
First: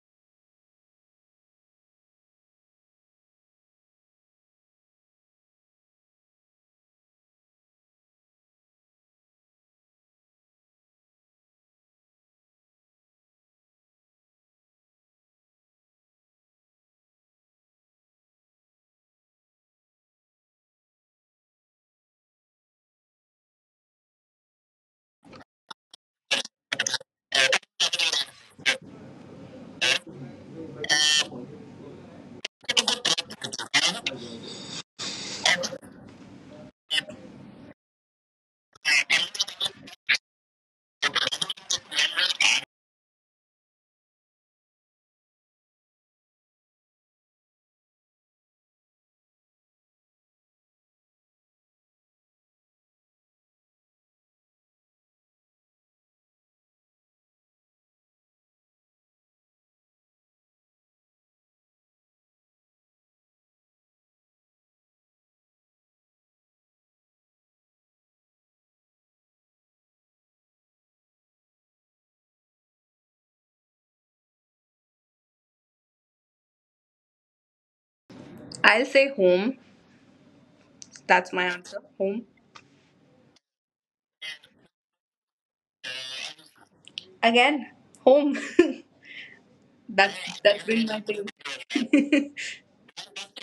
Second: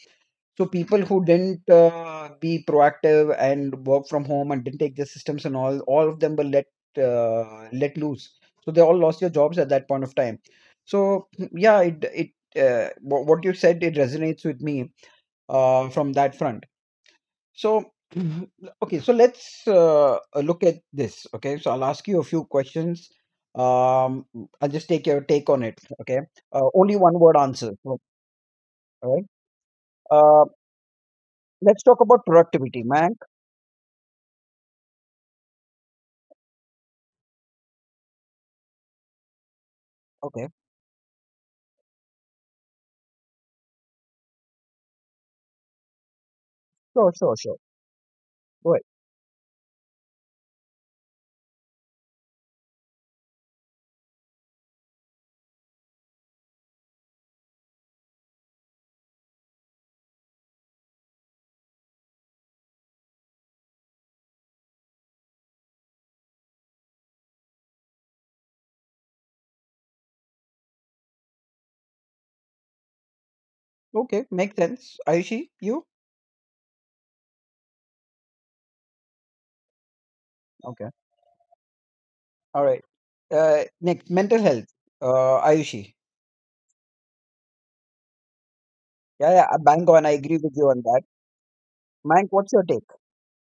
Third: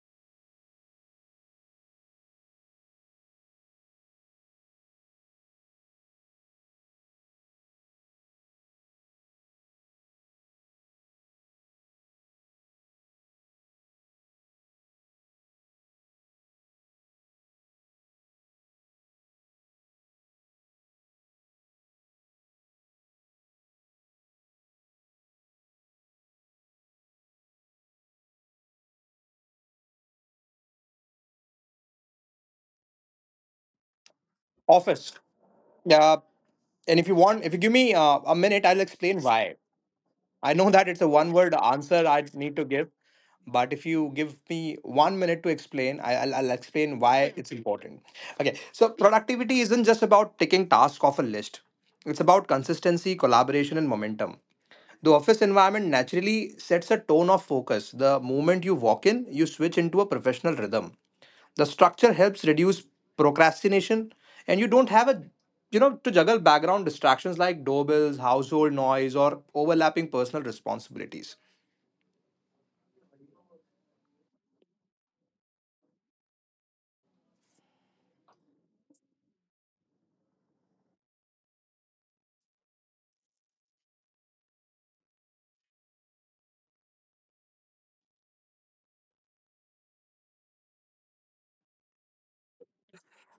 So people who didn't be proactive and work from home and didn't take the systems, and all of them were let loose. So they all lost their jobs at that point of time. So, yeah, what you said, it resonates with me, from that front. So, (clears throat) (laughs) okay, so let's look at this. Okay, so I'll ask you a few questions. Um, I'll just take your take on it. Okay, only one word answer. All right. Uh, let's talk about productivity, Mank.
Office. uh, and if you want, if you give me a minute, I'll explain why.
Okay,
I know that it's a one word answer I need to give, but if you give me one minute to explain, I'll explain
sure,
why
sure,
it's
sure.
important. Okay,
Go ahead.
so productivity isn't just about ticking tasks off a list. It's about consistency, collaboration and momentum. The office environment naturally sets a tone of focus. The moment you walk in, you switch into a professional rhythm. The structure helps reduce procrastination, and you don't have a you know to juggle background distractions like doorbells, household noise, or overlapping personal responsibilities.
Okay, makes sense. Ayushi, you?
I'll say home.
Okay,
That's my answer. Home.
all right. Next, mental health. Ayushi.
Again, home. (laughs)
Yeah, yeah, bang on. I
that's
agree with
that's
you on
been my
that.
thing.
Mank, what's your take?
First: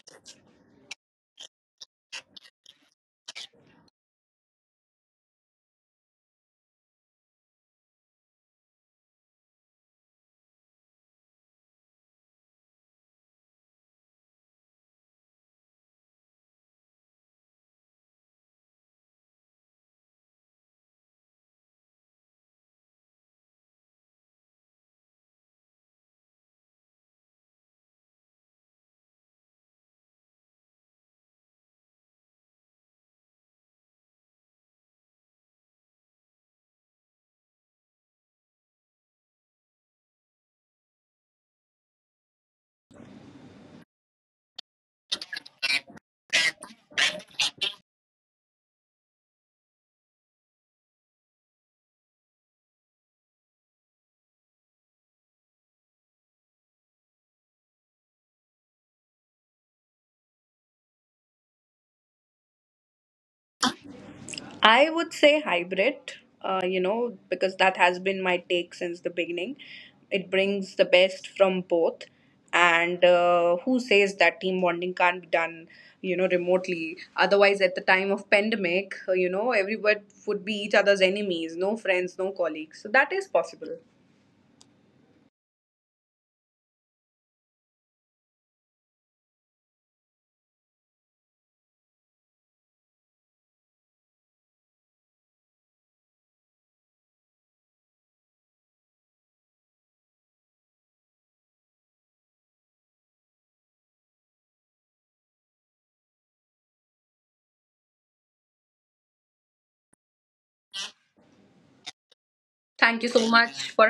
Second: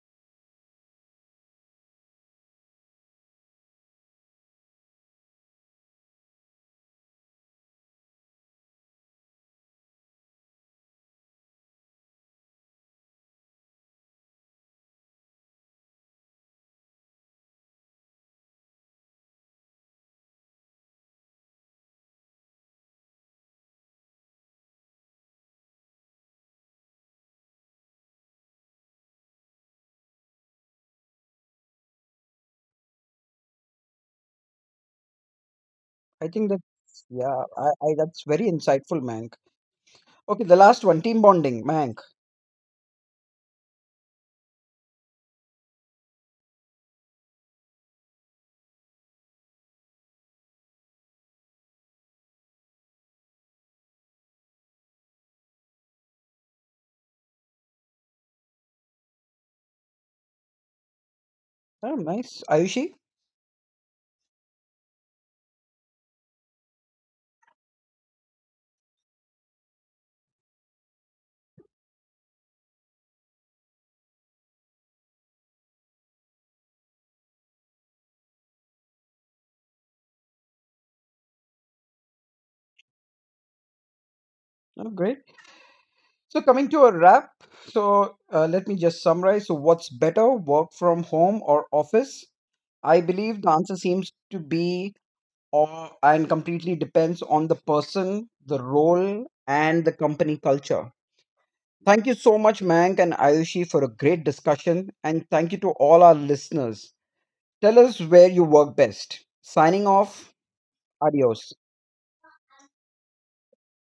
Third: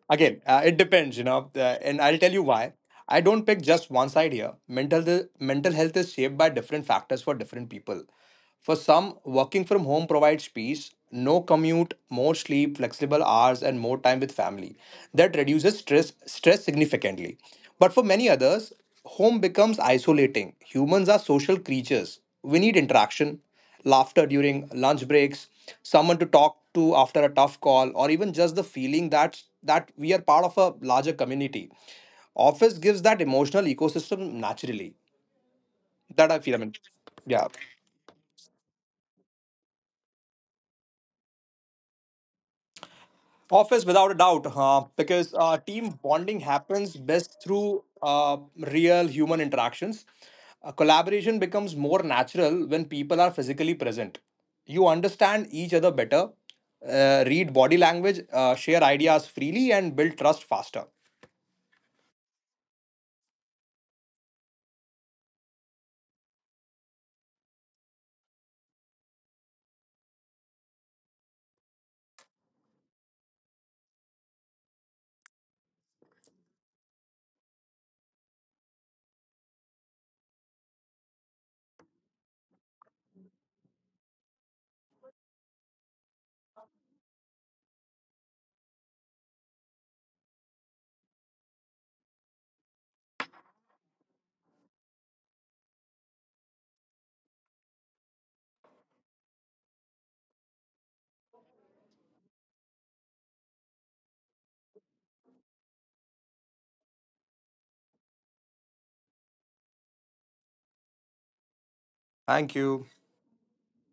Again, it depends, and I'll tell you why. I don't pick just one side here. Mental health is shaped by different factors for different people. For some, working from home provides peace, no commute, more sleep, flexible hours, and more time with family. That reduces stress significantly. But for many others, home becomes isolating. Humans are social creatures. We need interaction, laughter during lunch breaks, someone to talk to after a tough call, or even just the feeling that we are part of a larger community. Office gives that emotional ecosystem naturally.
I
That I
think
feel. I mean,
that's Yeah,
yeah.
I that's very insightful, Mank. Okay, the last one, team bonding, Mank.
Office, without a doubt, because team bonding happens best through real human interactions. Collaboration becomes more natural when people are physically present. You understand each other better, read body language, share ideas freely, and build trust faster.
Oh, nice. Ayushi,
I would say hybrid, because that has been my take since the beginning. It brings the best from both. And who says that team bonding can't be done, remotely? Otherwise, at the time of pandemic, everyone would be each other's enemies, no friends, no colleagues. So that is possible.
oh, great. So, coming to a wrap, so let me just summarize. So, what's better, work from home or office? I believe the answer seems to be or, and completely depends on the person, the role, and the company culture. Thank you so much, Mank and Ayushi, for a great discussion. And thank you to all our listeners. Tell us where you work best. Signing off. Adios.
Thank you.
Thank you so much for